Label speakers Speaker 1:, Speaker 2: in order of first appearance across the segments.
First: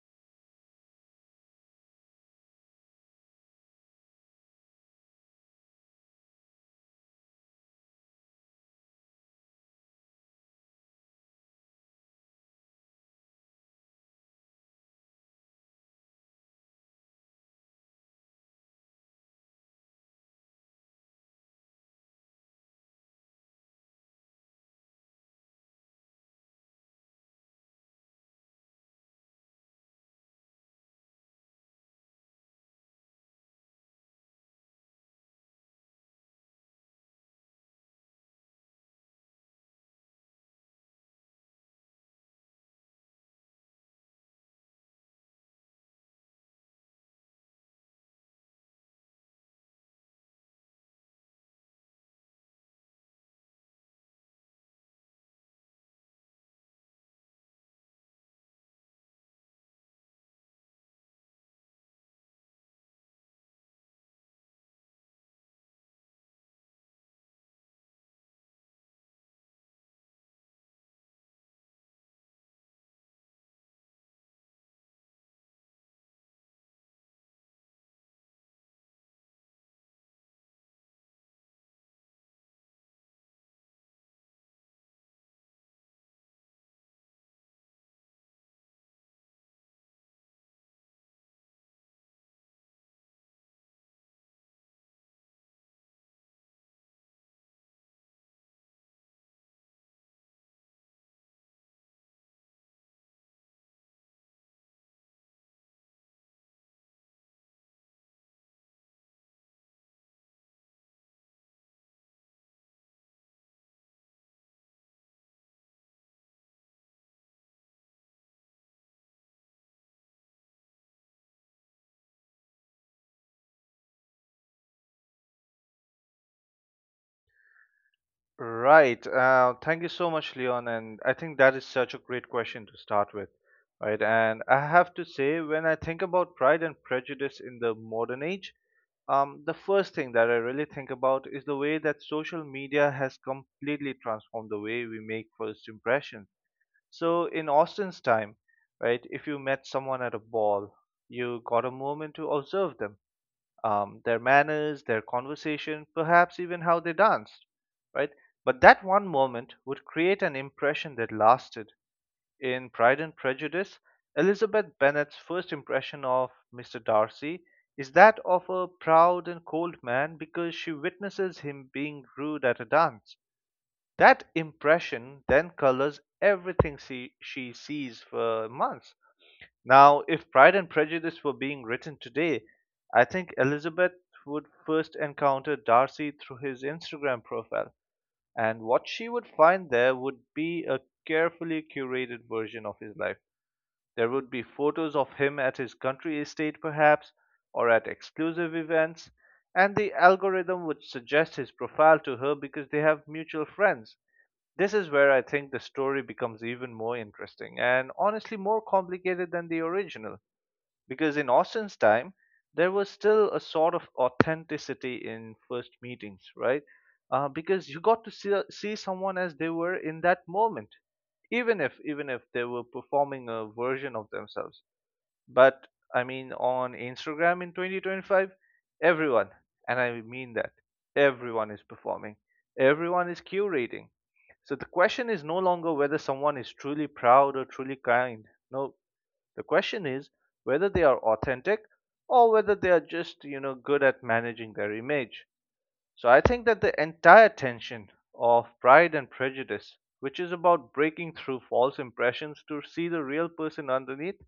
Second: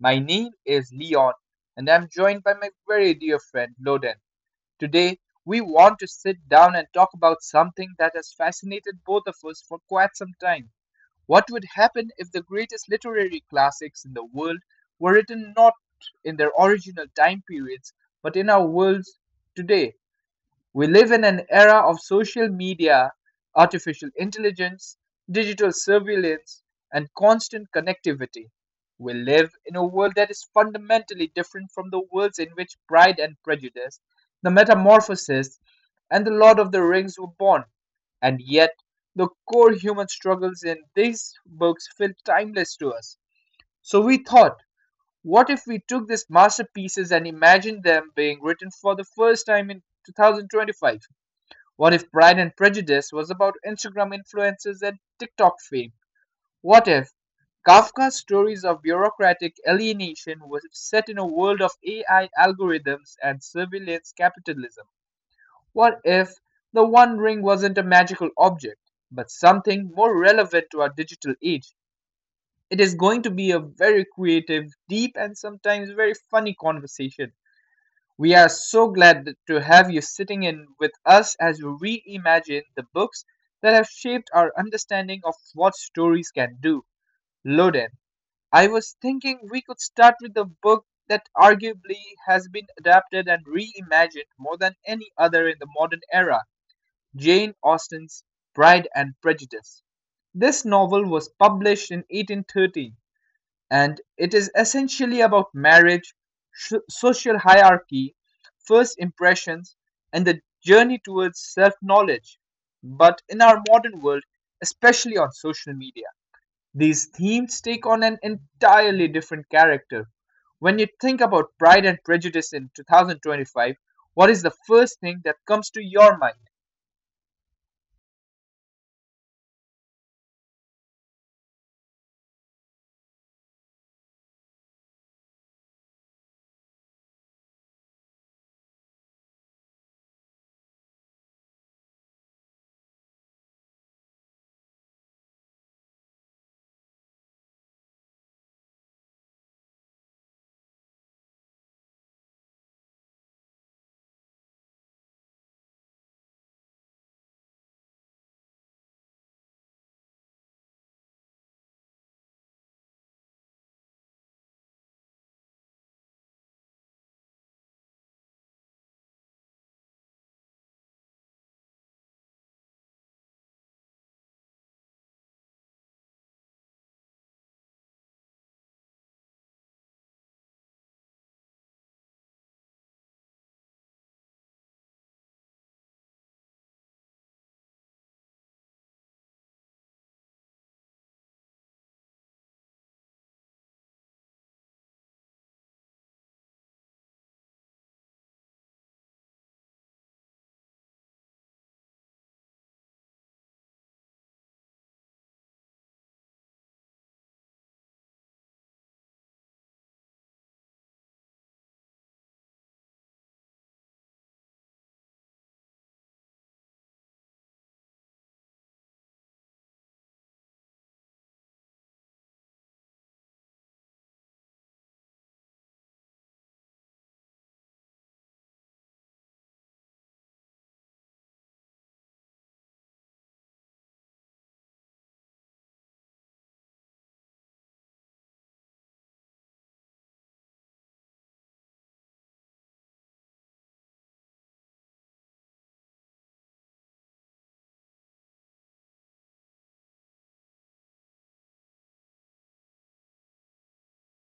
Speaker 1: My name is Leon, and I'm joined by my very dear friend Loden. Today, we want to sit down and talk about something that has fascinated both of us for quite some time. What would happen if the greatest literary classics in the world were written not in their original time periods, but in our worlds today? We live in an era of social media, artificial intelligence, digital surveillance, and constant connectivity. We live in a world that is fundamentally different from the worlds in which Pride and Prejudice, The Metamorphosis, and The Lord of the Rings were born. And yet, the core human struggles in these books feel timeless to us. So we thought, what if we took these masterpieces and imagined them being written for the first time in 2025? What if Pride and Prejudice was about Instagram influencers and TikTok fame? What if Kafka's stories of bureaucratic alienation was set in a world of AI algorithms and surveillance capitalism? What if the One Ring wasn't a magical object, but something more relevant to our digital age? It is going to be a very creative, deep, and sometimes very funny conversation. We are so glad to have you sitting in with us as we reimagine the books that have shaped our understanding of what stories can do. Loden, I was thinking we could start with the book that arguably has been adapted and reimagined more than any other in the modern era, Jane Austen's Pride and Prejudice. This novel was published in 1813, and it is essentially about marriage, social hierarchy, first impressions, and the journey towards self knowledge. But in our modern world, especially on social media, these themes take on an entirely different character. When you think about Pride and Prejudice in 2025, what is the first thing that comes to your mind?
Speaker 2: Right. Thank you so much, Leon. And I think that is such a great question to start with, right? And I have to say, when I think about Pride and Prejudice in the modern age, the first thing that I really think about is the way that social media has completely transformed the way we make first impressions. So in Austen's time, right, if you met someone at a ball, you got a moment to observe them their manners, their conversation, perhaps even how they danced, right? But that one moment would create an impression that lasted. In Pride and Prejudice, Elizabeth Bennet's first impression of Mr. Darcy is that of a proud and cold man because she witnesses him being rude at a dance. That impression then colors everything she sees for months. Now, if Pride and Prejudice were being written today, I think Elizabeth would first encounter Darcy through his Instagram profile, and what she would find there would be a carefully curated version of his life. There would be photos of him at his country estate, perhaps, or at exclusive events, and the algorithm would suggest his profile to her because they have mutual friends. This is where I think the story becomes even more interesting and honestly more complicated than the original. Because in Austin's time, there was still a sort of authenticity in first meetings, right? Because you got to see someone as they were in that moment, even if they were performing a version of themselves. But I mean, on Instagram in 2025, everyone, and I mean that, everyone is performing, everyone is curating. So the question is no longer whether someone is truly proud or truly kind. No, the question is whether they are authentic or whether they are just, good at managing their image. So I think that the entire tension of Pride and Prejudice, which is about breaking through false impressions to see the real person underneath,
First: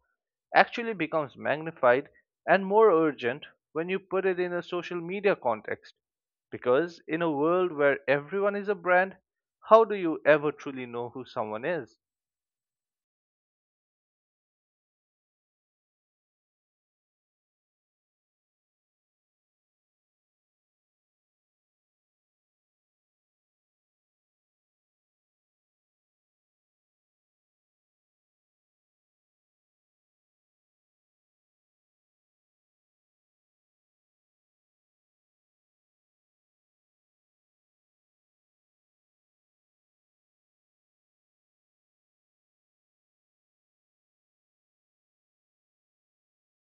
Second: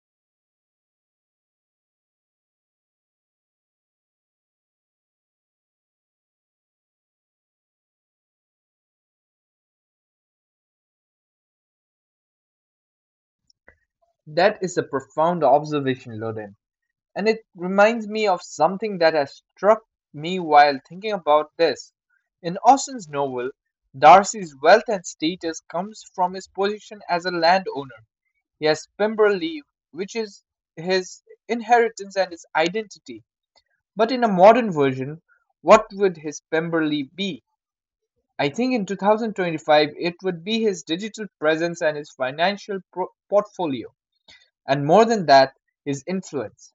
Speaker 2: actually becomes magnified and more urgent when you put it in a social media context. Because in a world where everyone is a brand, how do you ever truly know who someone is?
Speaker 1: That is a profound observation, Loden. And it reminds me of something that has struck me while thinking about this. In Austen's novel, Darcy's wealth and status comes from his position as a landowner. He has Pemberley, which is his inheritance and his identity. But in a modern version, what would his Pemberley be? I think in 2025 it would be his digital presence and his financial portfolio, and more than that, his influence.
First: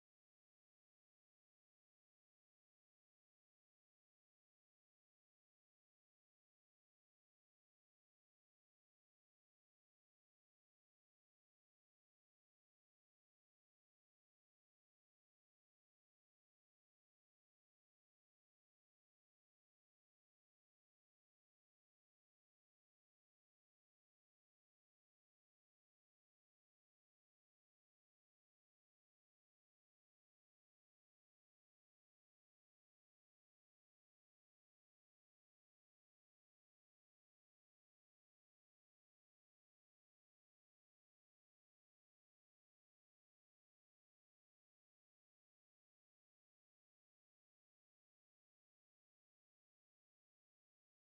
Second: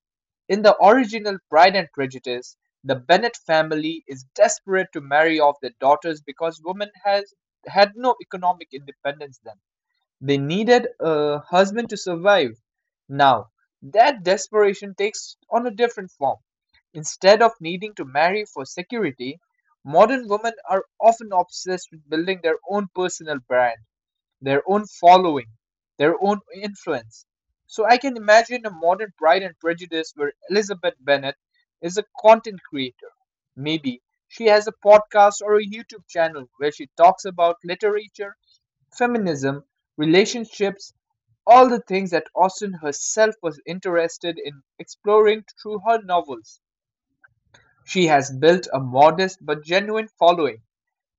Speaker 1: In the original Pride and Prejudice, the Bennet family is desperate to marry off their daughters because women has had no economic independence then. They needed a husband to survive. Now, that desperation takes on a different form. Instead of needing to marry for security, modern women are often obsessed with building their own personal brand, their own following, their own influence. So I can imagine a modern Pride and Prejudice where Elizabeth Bennet is a content creator. Maybe she has a podcast or a YouTube channel where she talks about literature, feminism, relationships, all the things that Austen herself was interested in exploring through her novels. She has built a modest but genuine following,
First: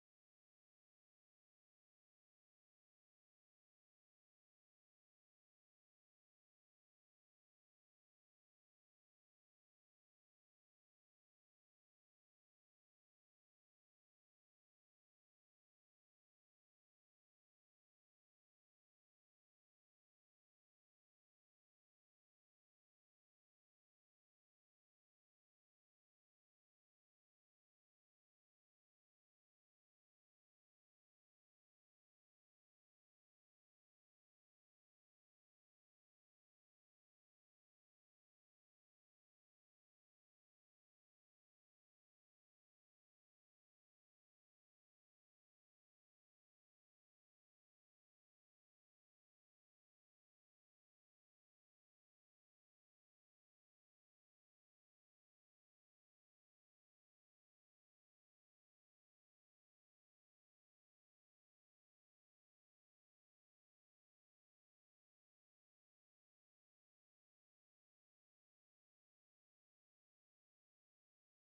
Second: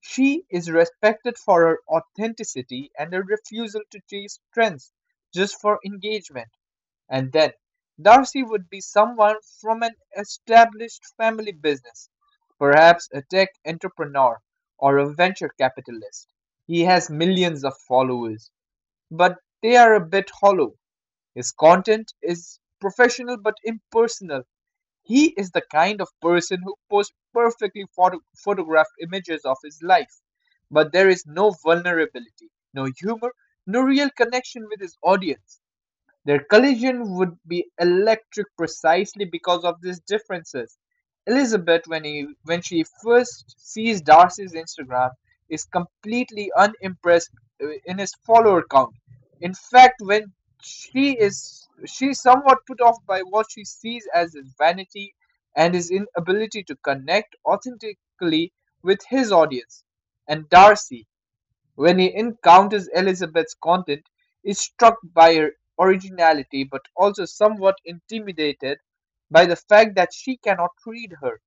Speaker 1: she is respected for her authenticity and her refusal to chase trends just for engagement. And then, Darcy would be someone from an established family business, perhaps a tech entrepreneur or a venture capitalist. He has millions of followers, but they are a bit hollow. His content is professional but impersonal, he is the kind of person who posts perfectly photographed images of his life, but there is no vulnerability, no humor, no real connection with his audience. Their collision would be electric precisely because of these differences. Elizabeth, when she first sees Darcy's Instagram, is completely unimpressed in his follower count. In fact, when she is she's somewhat put off by what she sees as his vanity and his inability to connect authentically with his audience. And Darcy, when he encounters Elizabeth's content, is struck by her originality but also somewhat intimidated by the fact that she cannot read her.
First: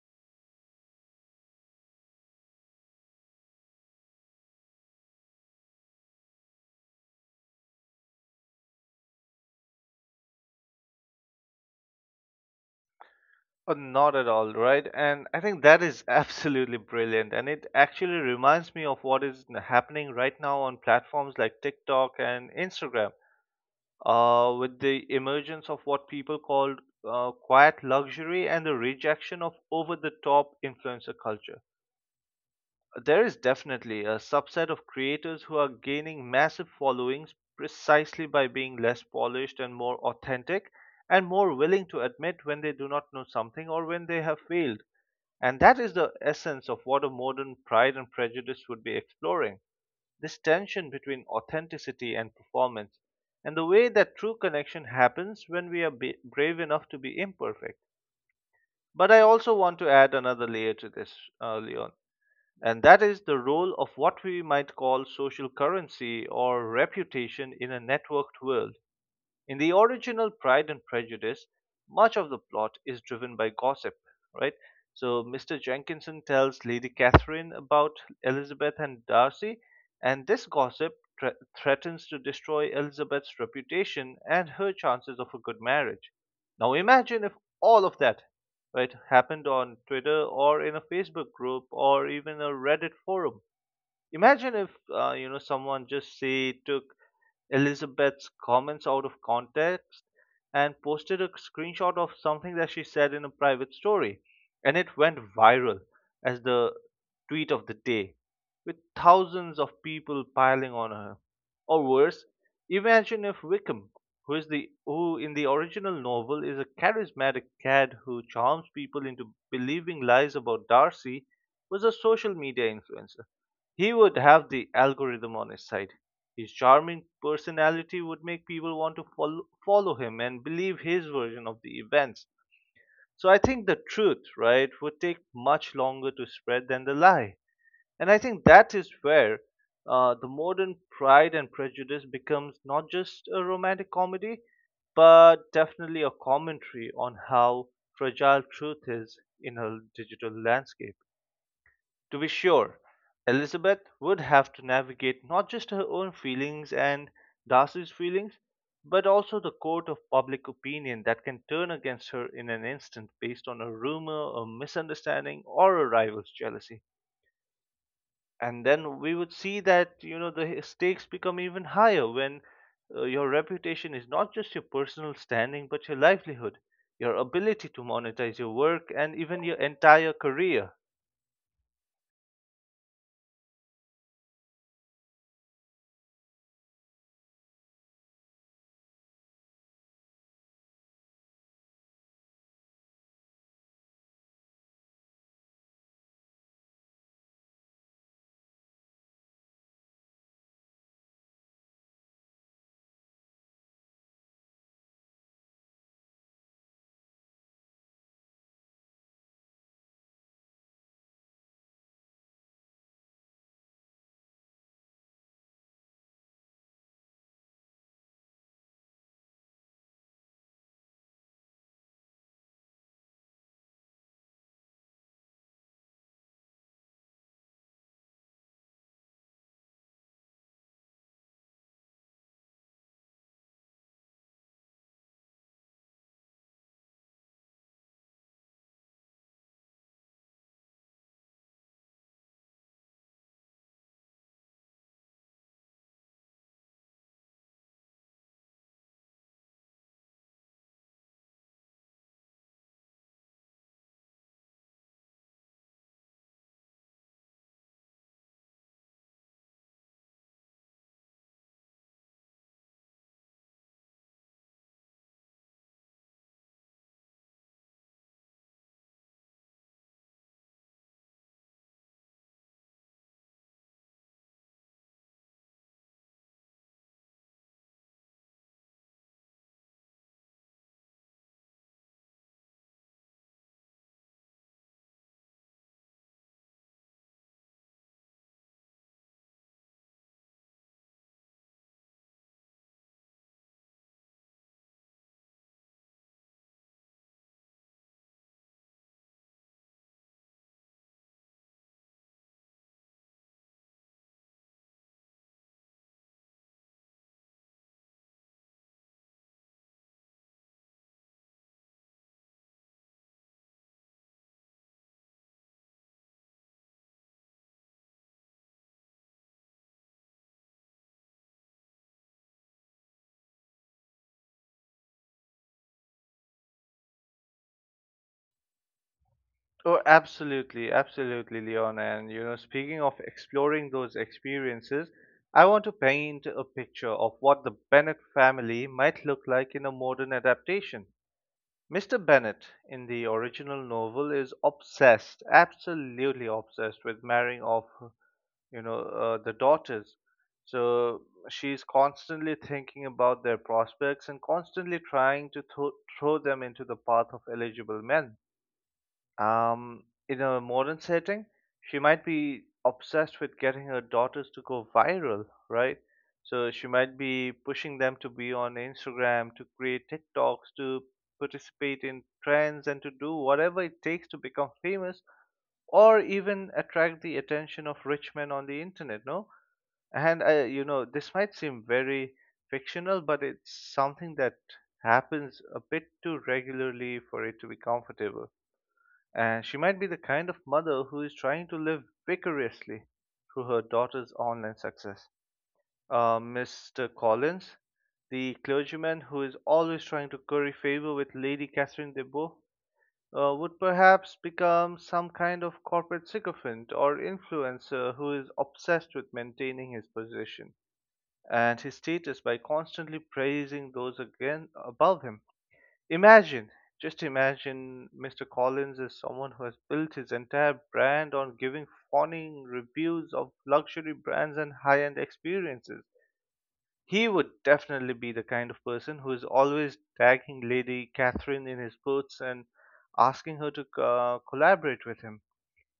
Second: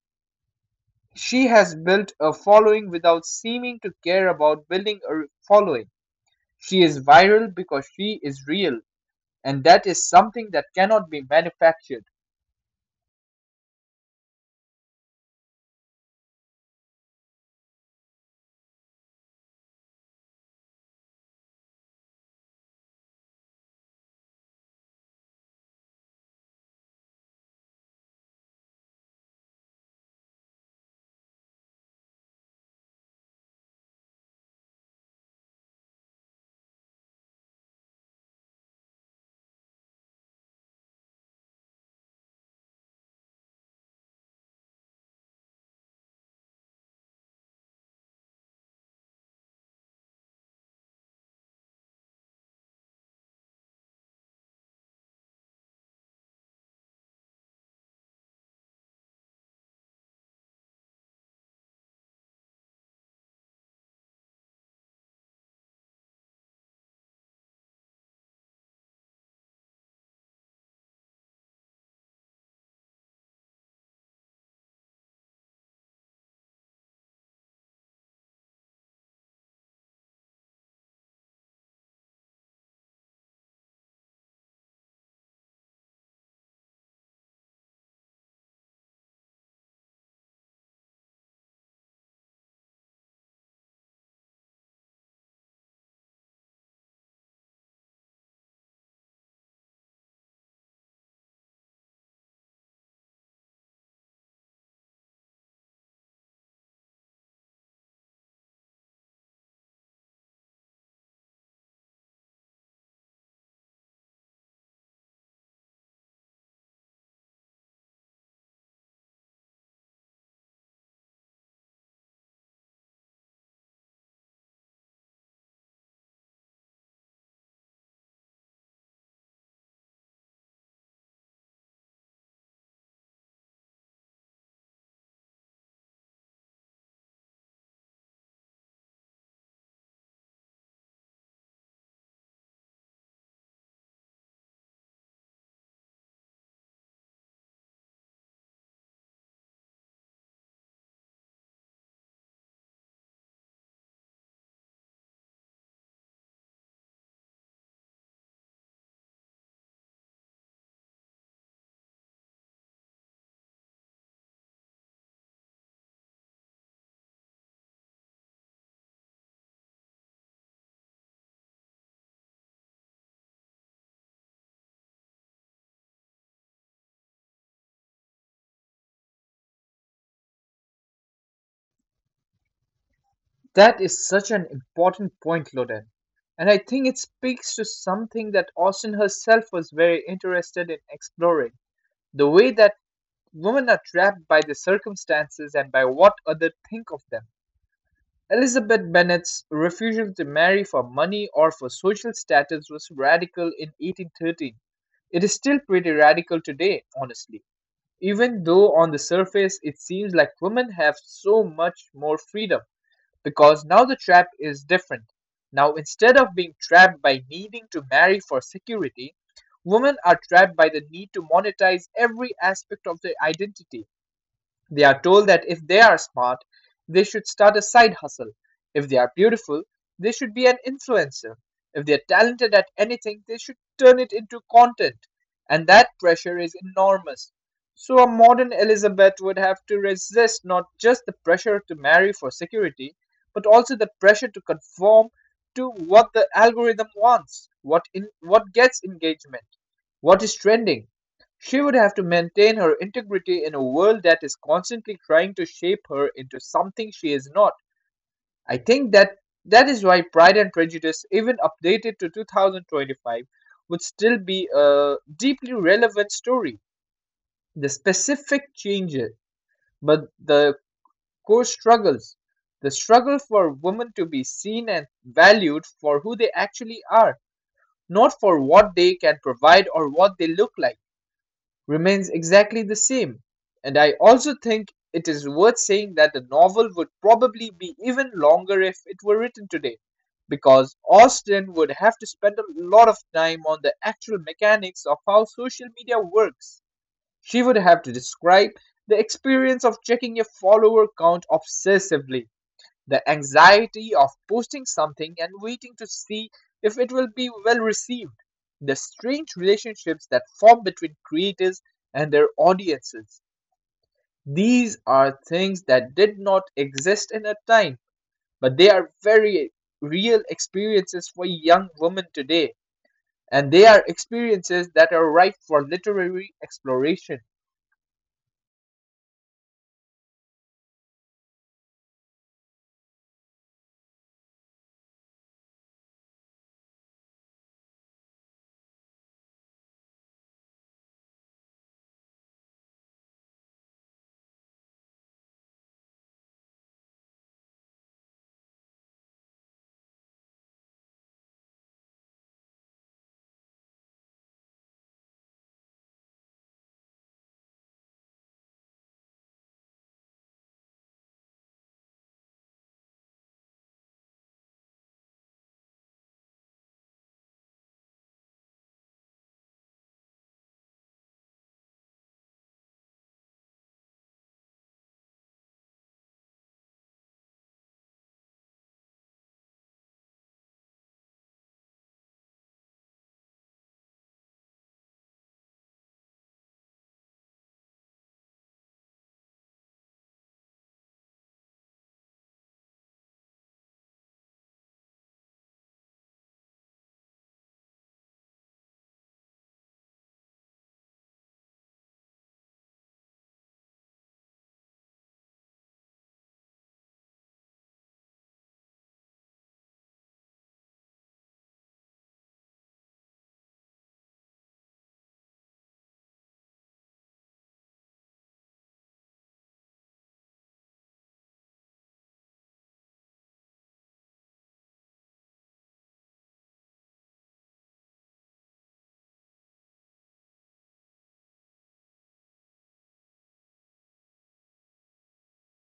Speaker 1: She has built a following without seeming to care about building a following. She is viral because she is real, and that is something that cannot be manufactured.
Speaker 2: Not at all, right? And I think that is absolutely brilliant. And it actually reminds me of what is happening right now on platforms like TikTok and Instagram, with the emergence of what people call quiet luxury and the rejection of over the top influencer culture. There is definitely a subset of creators who are gaining massive followings precisely by being less polished and more authentic and more willing to admit when they do not know something or when they have failed. And that is the essence of what a modern Pride and Prejudice would be exploring this tension between authenticity and performance, and the way that true connection happens when we are brave enough to be imperfect. But I also want to add another layer to this, Leon. And that is the role of what we might call social currency or reputation in a networked world. In the original Pride and Prejudice, much of the plot is driven by gossip, right? So Mr. Jenkinson tells Lady Catherine about Elizabeth and Darcy, and this gossip thre- threatens to destroy Elizabeth's reputation and her chances of a good marriage. Now imagine if all of that, right, happened on Twitter or in a Facebook group or even a Reddit forum. Imagine if you know someone just say took Elizabeth's comments out of context and posted a screenshot of something that she said in a private story. And it went viral as the tweet of the day, with thousands of people piling on her. Or worse, imagine if Wickham, who is the who in the original novel is a charismatic cad who charms people into believing lies about Darcy, was a social media influencer. He would have the algorithm on his side. His charming personality would make people want to follow him and believe his version of the events. So I think the truth, right, would take much longer to spread than the lie. And I think that is where the modern Pride and Prejudice becomes not just a romantic comedy, but definitely a commentary on how fragile truth is in a digital landscape. To be sure, Elizabeth would have to navigate not just her own feelings and Darcy's feelings, but also the court of public opinion that can turn against her in an instant based on a rumor, a misunderstanding, or a rival's jealousy. And then we would see that, you know, the stakes become even higher when your reputation is not just your personal standing, but your livelihood, your ability to monetize your work, and even your entire career.
Speaker 1: That is such an important point, Loden. And I think it speaks to something that Austen herself was very interested in exploring, the way that women are trapped by their circumstances and by what others think of them. Elizabeth Bennet's refusal to marry for money or for social status was radical in 1813. It is still pretty radical today, honestly. Even though on the surface it seems like women have so much more freedom, because now the trap is different. Now, instead of being trapped by needing to marry for security, women are trapped by the need to monetize every aspect of their identity. They are told that if they are smart, they should start a side hustle. If they are beautiful, they should be an influencer. If they are talented at anything, they should turn it into content. And that pressure is enormous. So, a modern Elizabeth would have to resist not just the pressure to marry for security, but also the pressure to conform to what the algorithm wants, what gets engagement, what is trending. She would have to maintain her integrity in a world that is constantly trying to shape her into something she is not. I think that is why Pride and Prejudice, even updated to 2025, would still be a deeply relevant story. The specific changes, but the core struggles, the struggle for women to be seen and valued for who they actually are, not for what they can provide or what they look like, remains exactly the same. And I also think it is worth saying that the novel would probably be even longer if it were written today, because Austen would have to spend a lot of time on the actual mechanics of how social media works. She would have to describe the experience of checking your follower count obsessively, the anxiety of posting something and waiting to see if it will be well received, the strange relationships that form between creators and their audiences. These are things that did not exist in a time, but they are very real experiences for young women today, and they are experiences that are ripe for literary exploration.
Speaker 2: Oh, absolutely, absolutely, Leon. And you know, speaking of exploring those experiences, I want to paint a picture of what the Bennett family might look like in a modern adaptation. Mr. Bennett in the original novel is obsessed, absolutely obsessed with marrying off, the daughters. So she's constantly thinking about their prospects and constantly trying to throw them into the path of eligible men um, in a modern setting, she might be obsessed with getting her daughters to go viral, right? So she might be pushing them to be on Instagram, to create TikToks, to participate in trends, and to do whatever it takes to become famous or even attract the attention of rich men on the internet, no? And, you know, this might seem very fictional, but it's something that happens a bit too regularly for it to be comfortable. And she might be the kind of mother who is trying to live vicariously through her daughter's online success. Mr. Collins, the clergyman who is always trying to curry favor with Lady Catherine de Bourgh, would perhaps become some kind of corporate sycophant or influencer who is obsessed with maintaining his position and his status by constantly praising those again above him. Imagine, just imagine Mr. Collins is someone who has built his entire brand on giving fawning reviews of luxury brands and high-end experiences. He would definitely be the kind of person who is always tagging Lady Catherine in his posts and asking her to collaborate with him.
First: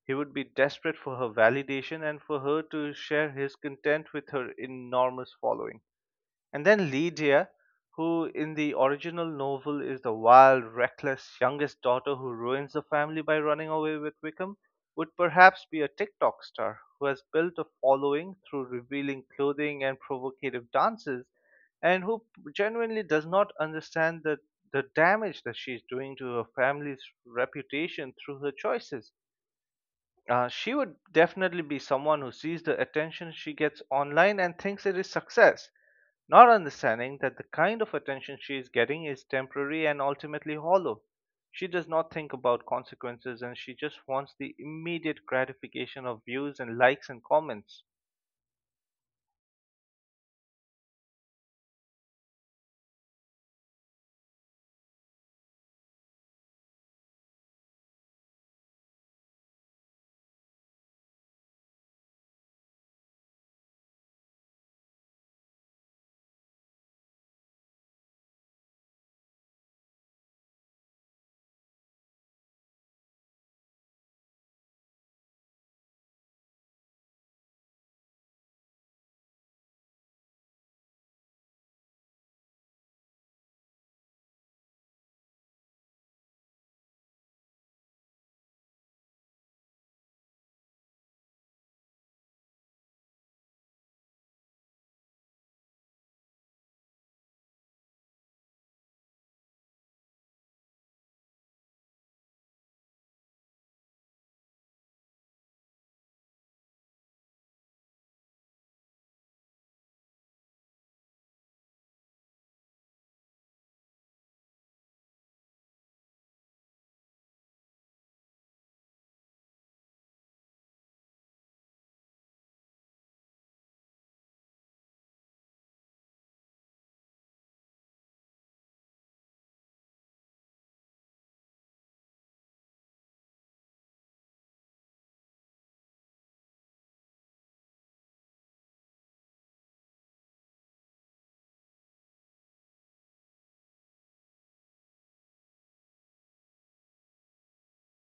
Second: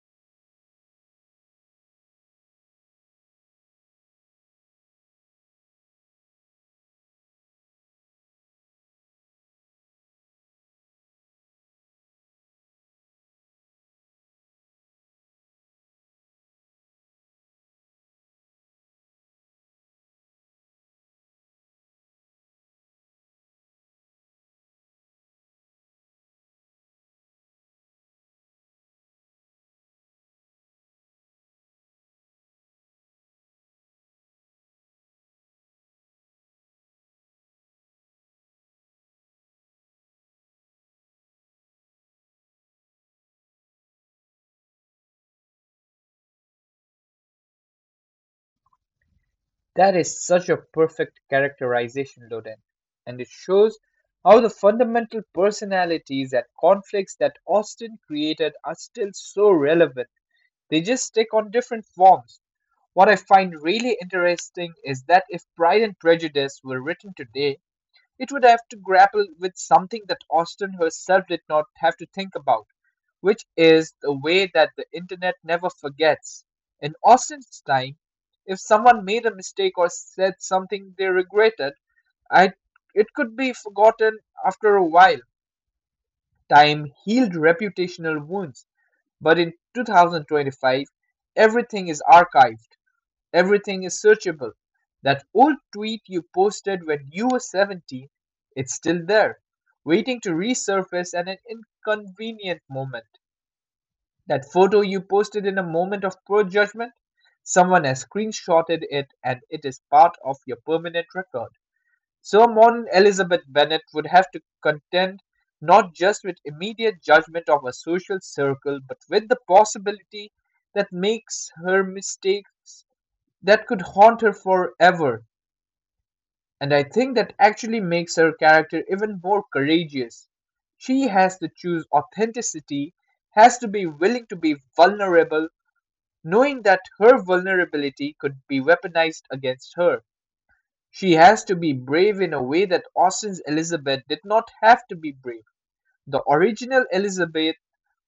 Speaker 2: He would be desperate for her validation and for her to share his content with her enormous following. And then Lydia, who in the original novel is the wild, reckless youngest daughter who ruins the family by running away with Wickham, would perhaps be a TikTok star who has built a following through revealing clothing and provocative dances and who genuinely does not understand the damage that she is doing to her family's reputation through her choices. She would definitely be someone who sees the attention she gets online and thinks it is success, not understanding that the kind of attention she is getting is temporary and ultimately hollow. She does not think about consequences and she just wants the immediate gratification of views and likes and comments.
Speaker 1: That is such a perfect characterization, Loden, and it shows how the fundamental personalities and conflicts that Austen created are still so relevant. They just take on different forms. What I find really interesting is that if Pride and Prejudice were written today, it would have to grapple with something that Austen herself did not have to think about, which is the way that the internet never forgets. In Austin's time, if someone made a mistake or said something they regretted, I, it could be forgotten after a while. Time healed reputational wounds, but in 2025, everything is archived, everything is searchable. That old tweet you posted when you were 17, it's still there, waiting to resurface at an inconvenient moment. That photo you posted in a moment of poor judgment? Someone has screenshotted it and it is part of your permanent record. So modern Elizabeth Bennet would have to contend not just with immediate judgment of a social circle, but with the possibility that makes her mistakes that could haunt her forever. And I think that actually makes her character even more courageous. She has to choose authenticity, has to be willing to be vulnerable, knowing that her vulnerability could be weaponized against her, she has to be brave in a way that Austen's Elizabeth did not have to be brave. The original Elizabeth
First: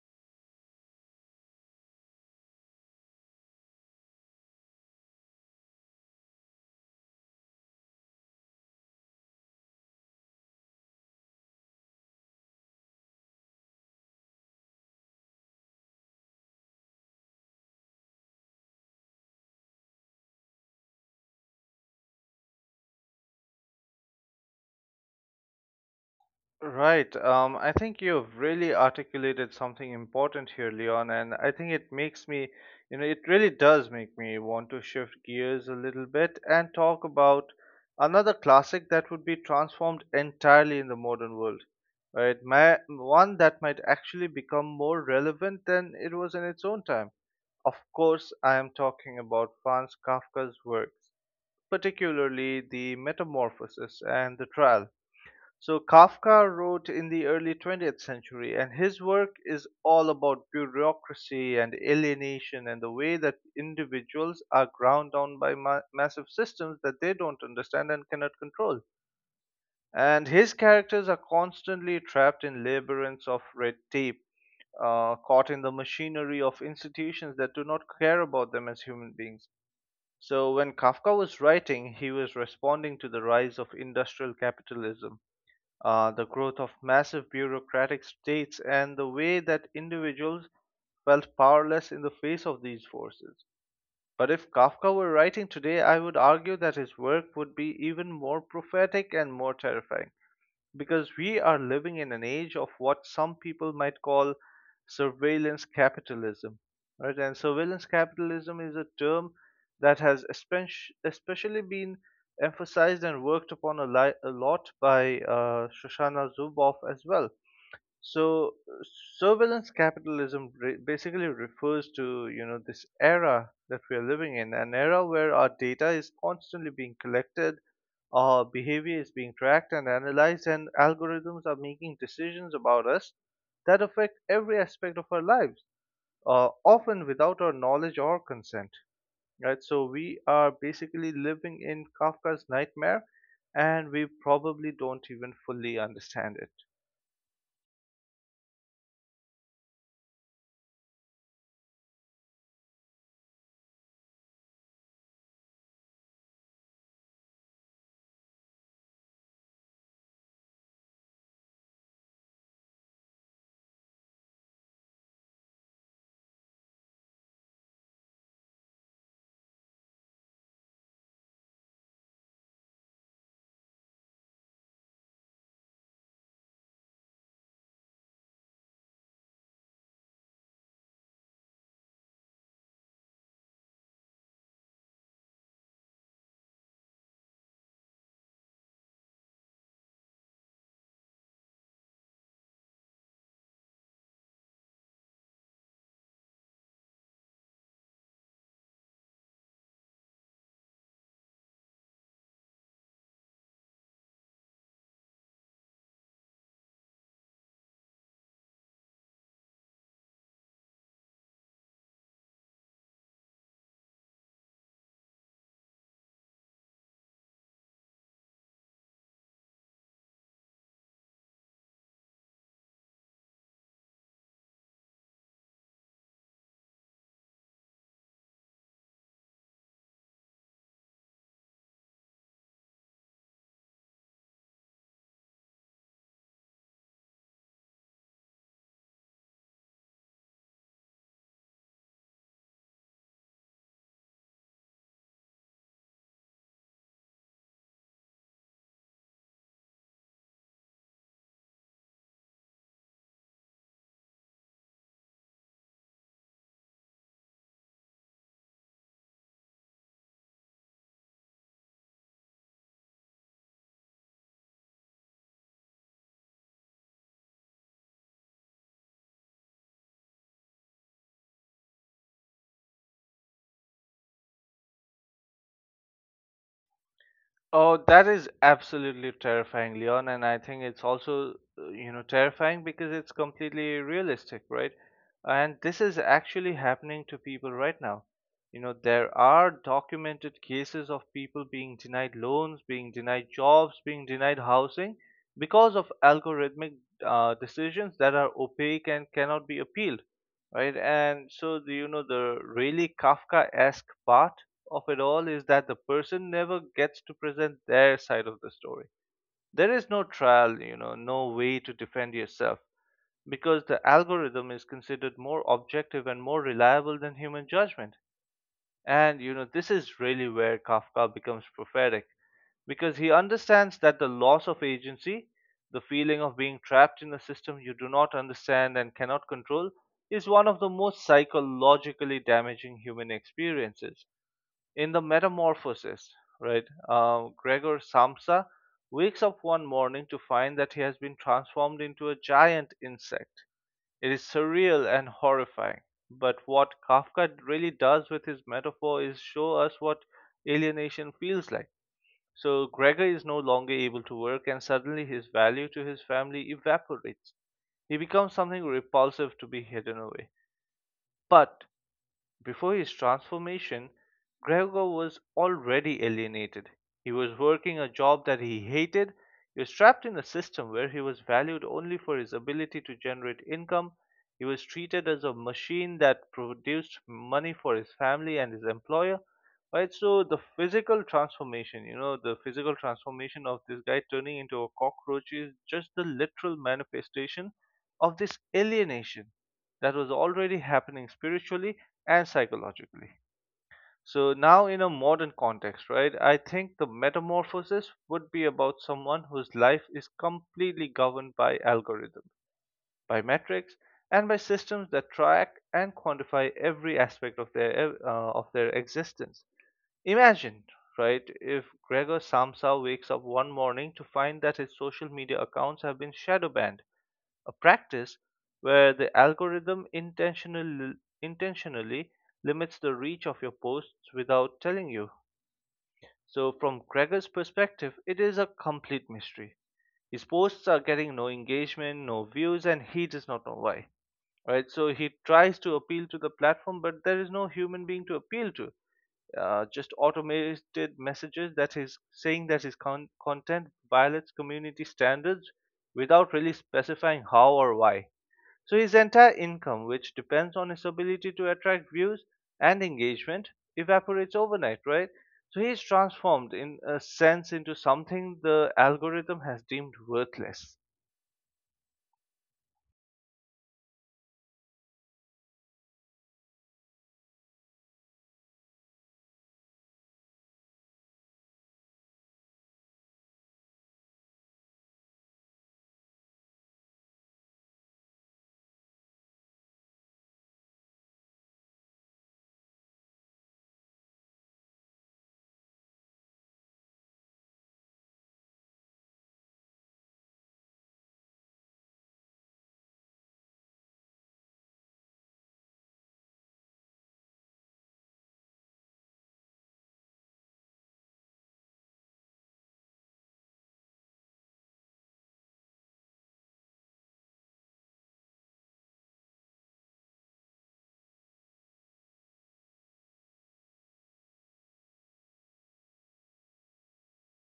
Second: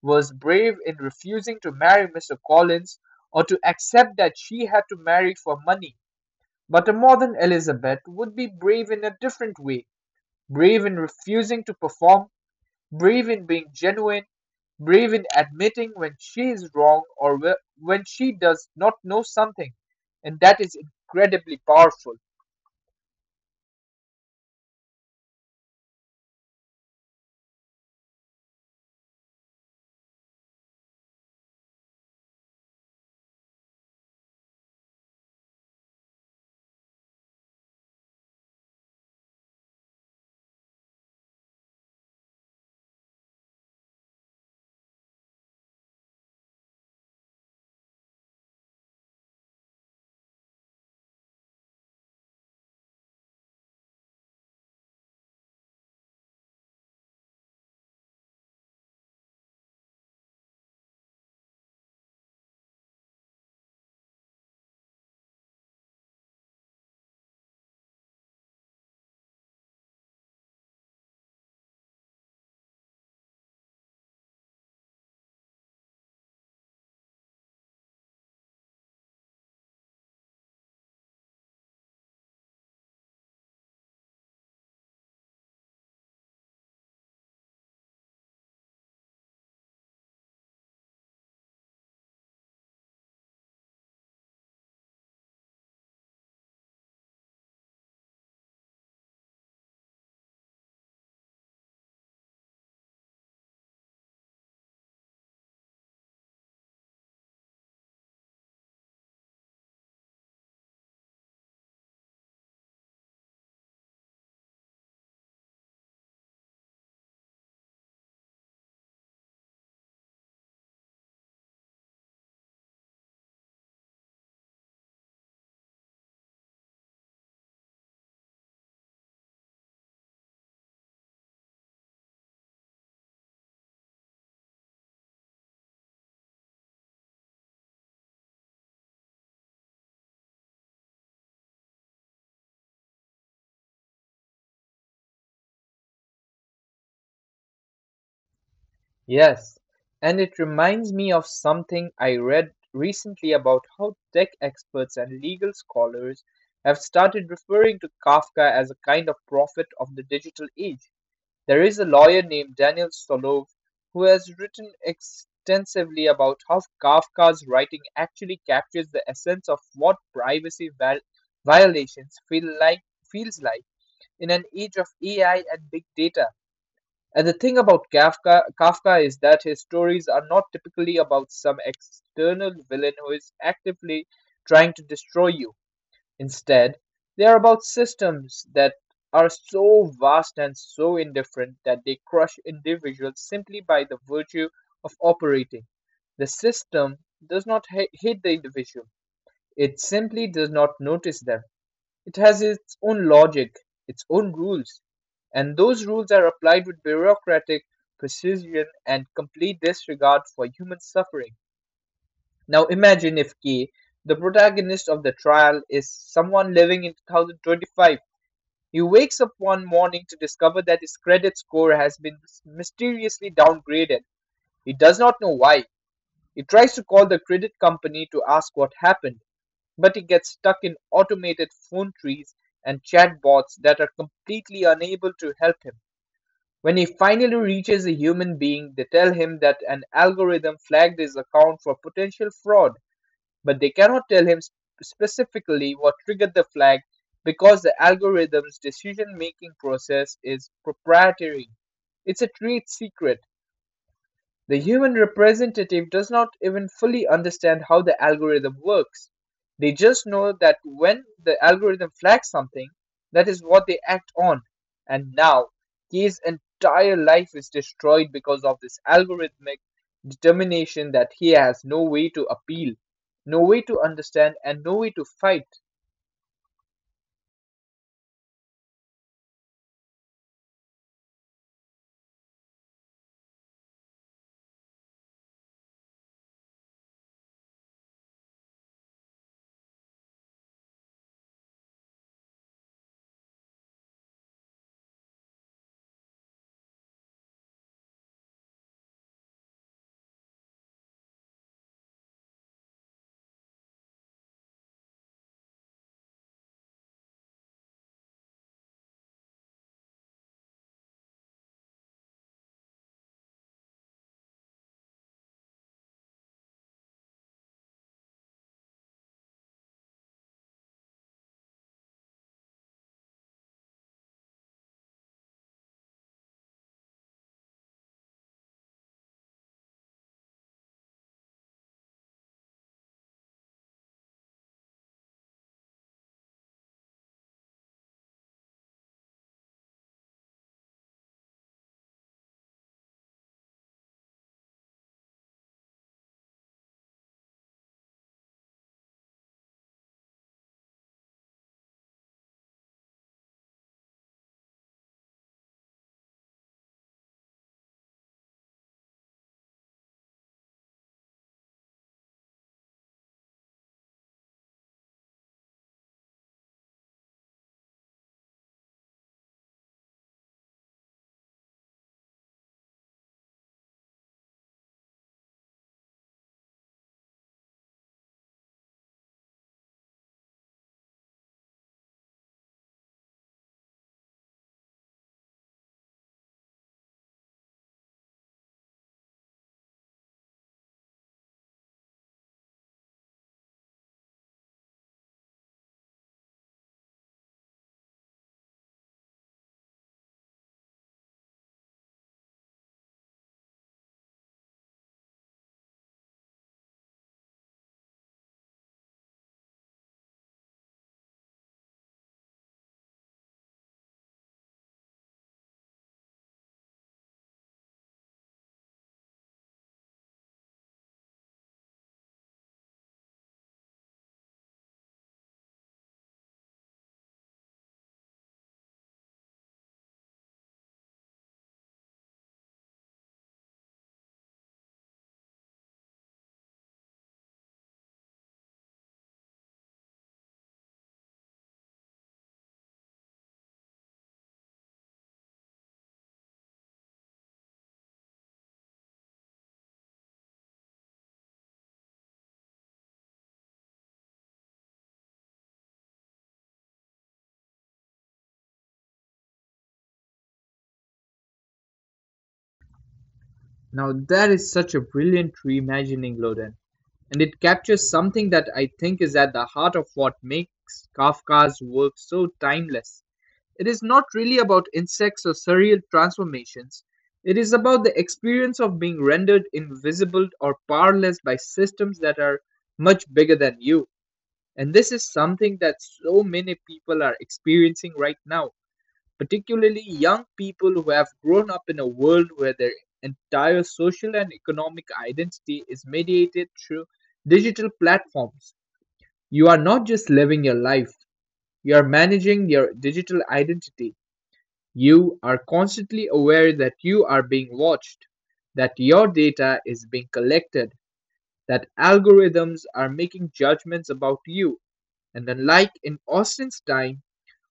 Speaker 1: was brave in refusing to marry Mr. Collins or to accept that she had to marry for money. But a modern Elizabeth would be brave in a different way, brave in refusing to perform, brave in being genuine, brave in admitting when she is wrong or when she does not know something. And that is incredibly powerful.
Speaker 2: Right. I think you've really articulated something important here, Leon, and I think it makes me, you know, it really does make me want to shift gears a little bit and talk about another classic that would be transformed entirely in the modern world, right? My, one that might actually become more relevant than it was in its own time. Of course, I am talking about Franz Kafka's works, particularly the Metamorphosis and the Trial so Kafka wrote in the early 20th century, and his work is all about bureaucracy and alienation and the way that individuals are ground down by massive systems that they don't understand and cannot control. And his characters are constantly trapped in labyrinths of red tape, caught in the machinery of institutions that do not care about them as human beings. So when Kafka was writing, he was responding to the rise of industrial capitalism the growth of massive bureaucratic states, and the way that individuals felt powerless in the face of these forces. But if Kafka were writing today, I would argue that his work would be even more prophetic and more terrifying because we are living in an age of what some people might call surveillance capitalism right and surveillance capitalism is a term that has especially been emphasized and worked upon a lot by Shoshana Zuboff as well so surveillance capitalism basically refers to you know this era that we are living in, an era where our data is constantly being collected, our behavior is being tracked and analyzed, and algorithms are making decisions about us that affect every aspect of our lives, often without our knowledge or consent. Right, so we are basically living in Kafka's nightmare, and we probably don't even fully understand it.
Speaker 1: Yes, and it reminds me of something I read recently about how tech experts and legal scholars have started referring to Kafka as a kind of prophet of the digital age. There is a lawyer named Daniel Stolov who has written extensively about how Kafka's writing actually captures the essence of what violations feels like in an age of AI and big data. And the thing about Kafka is that his stories are not typically about some external villain who is actively trying to destroy you. Instead, they are about systems that are so vast and so indifferent that they crush individuals simply by the virtue of operating. The system does not hate the individual, it simply does not notice them. It has its own logic, its own rules, and those rules are applied with bureaucratic precision and complete disregard for human suffering. Now imagine if K, the protagonist of the trial, is someone living in 2025. He wakes up one morning to discover that his credit score has been mysteriously downgraded. He does not know why. He tries to call the credit company to ask what happened, but he gets stuck in automated phone trees and chatbots that are completely unable to help him. When he finally reaches a human being, they tell him that an algorithm flagged his account for potential fraud, but they cannot tell him specifically what triggered the flag because the algorithm's decision making process is proprietary. It's a trade secret. The human representative does not even fully understand how the algorithm works. They just know that when the algorithm flags something, that is what they act on. And now, K's entire life is destroyed because of this algorithmic determination that he has no way to appeal, no way to understand, and no way to fight.
Speaker 2: Oh, that is absolutely terrifying, Leon, and I think it's also, you know, terrifying because it's completely realistic, right? And this is actually happening to people right now. You know, there are documented cases of people being denied loans, being denied jobs, being denied housing because of algorithmic decisions that are opaque and cannot be appealed, right? And so, do you know the really Kafkaesque part of it all is that the person never gets to present their side of the story. There is no trial, you know, no way to defend yourself because the algorithm is considered more objective and more reliable than human judgment. And you know, this is really where Kafka becomes prophetic because he understands that the loss of agency, the feeling of being trapped in a system you do not understand and cannot control, is one of the most psychologically damaging human experiences. In the Metamorphosis, right, Gregor Samsa wakes up one morning to find that he has been transformed into a giant insect. It is surreal and horrifying. But what Kafka really does with his metaphor is show us what alienation feels like. So Gregor is no longer able to work, and suddenly his value to his family evaporates. He becomes something repulsive to be hidden away. But before his transformation, Gregor was already alienated. He was working a job that he hated. He was trapped in a system where he was valued only for his ability to generate income. He was treated as a machine that produced money for his family and his employer. Right, so the physical transformation, you know, the physical transformation of this guy turning into a cockroach is just the literal manifestation of this alienation that was already happening spiritually and psychologically. So now in a modern context, right, I think the metamorphosis would be about someone whose life is completely governed by algorithms, by metrics, and by systems that track and quantify every aspect of their existence. Imagine, right, if Gregor Samsa wakes up one morning to find that his social media accounts have been shadow banned, a practice where the algorithm intentionally limits the reach of your posts without telling you. So, from Gregor's perspective, it is a complete mystery. His posts are getting no engagement, no views, and he does not know why. Right? So, he tries to appeal to the platform, but there is no human being to appeal to. Just automated messages that is saying that his content violates community standards without really specifying how or why. So his entire income, which depends on his ability to attract views and engagement, evaporates overnight, right? So he is transformed in a sense into something the algorithm has deemed worthless.
Speaker 1: Now, that is such a brilliant reimagining, Loden, and it captures something that I think is at the heart of what makes Kafka's work so timeless. It is not really about insects or surreal transformations. It is about the experience of being rendered invisible or powerless by systems that are much bigger than you. And this is something that so many people are experiencing right now, particularly young people who have grown up in a world where their entire social and economic identity is mediated through digital platforms. You are not just living your life, you are managing your digital identity. You are constantly aware that you are being watched, that your data is being collected, that algorithms are making judgments about you. And unlike in Austin's time,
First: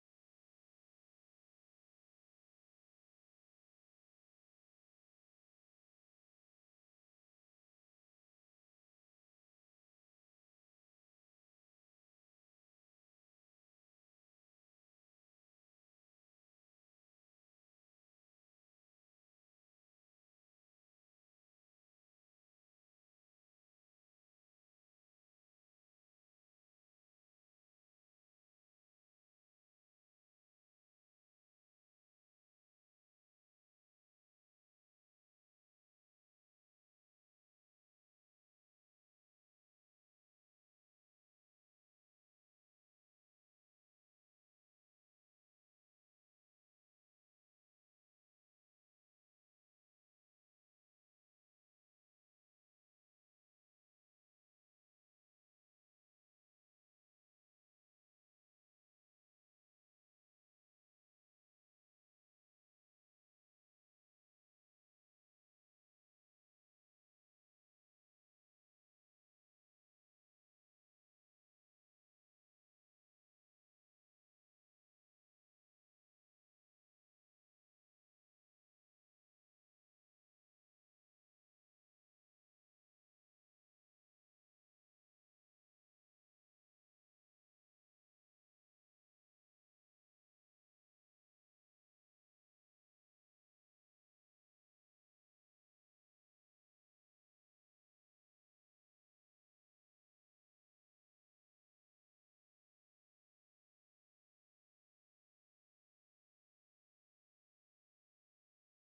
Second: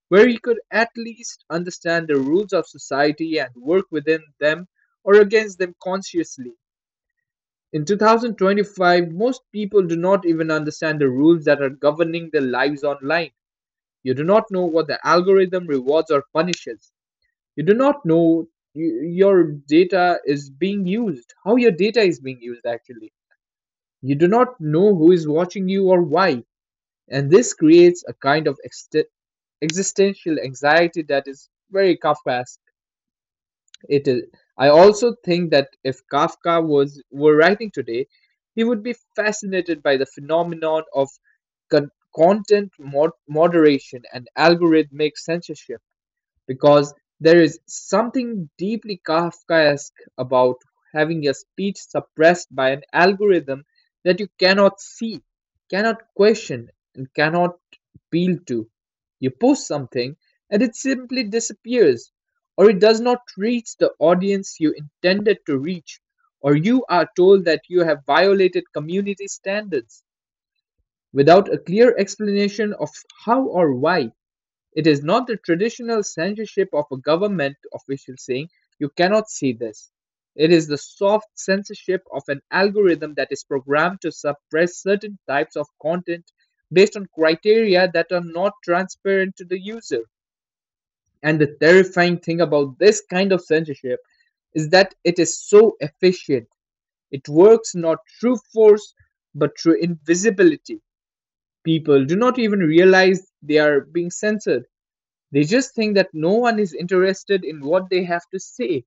Speaker 1: where he could at least understand the rules of society and work within them or against them consciously, in 2025, most people do not even understand the rules that are governing their lives online. You do not know what the algorithm rewards or punishes. You do not know y- your data is being used, how your data is being used actually. You do not know who is watching you or why. And this creates a kind of existential anxiety that is very Kafkaesque. It is. I also think that if Kafka was were writing today, he would be fascinated by the phenomenon of con- content moderation and algorithmic censorship, because there is something deeply Kafkaesque about having your speech suppressed by an algorithm that you cannot see, cannot question, and cannot appeal to. You post something and it simply disappears, or it does not reach the audience you intended to reach, or you are told that you have violated community standards without a clear explanation of how or why. It is not the traditional censorship of a government official saying, "You cannot see this." It is the soft censorship of an algorithm that is programmed to suppress certain types of content based on criteria that are not transparent to the user. And the terrifying thing about this kind of censorship is that it is so efficient. It works not through force, but through invisibility. People do not even realize they are being censored. They just think that no one is interested in what they have to say.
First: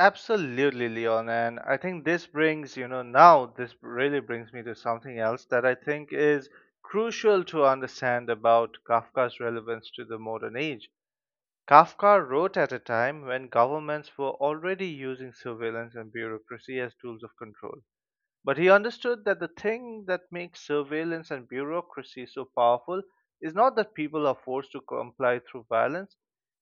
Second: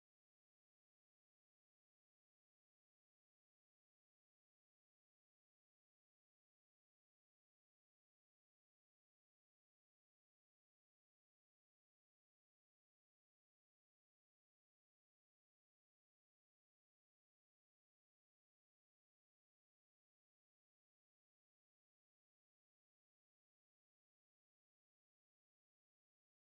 Speaker 2: Absolutely, Leon. And I think this brings, you know, now this really brings me to something else that I think is crucial to understand about Kafka's relevance to the modern age. Kafka wrote at a time when governments were already using surveillance and bureaucracy as tools of control. But he understood that the thing that makes surveillance and bureaucracy so powerful is not that people are forced to comply through violence,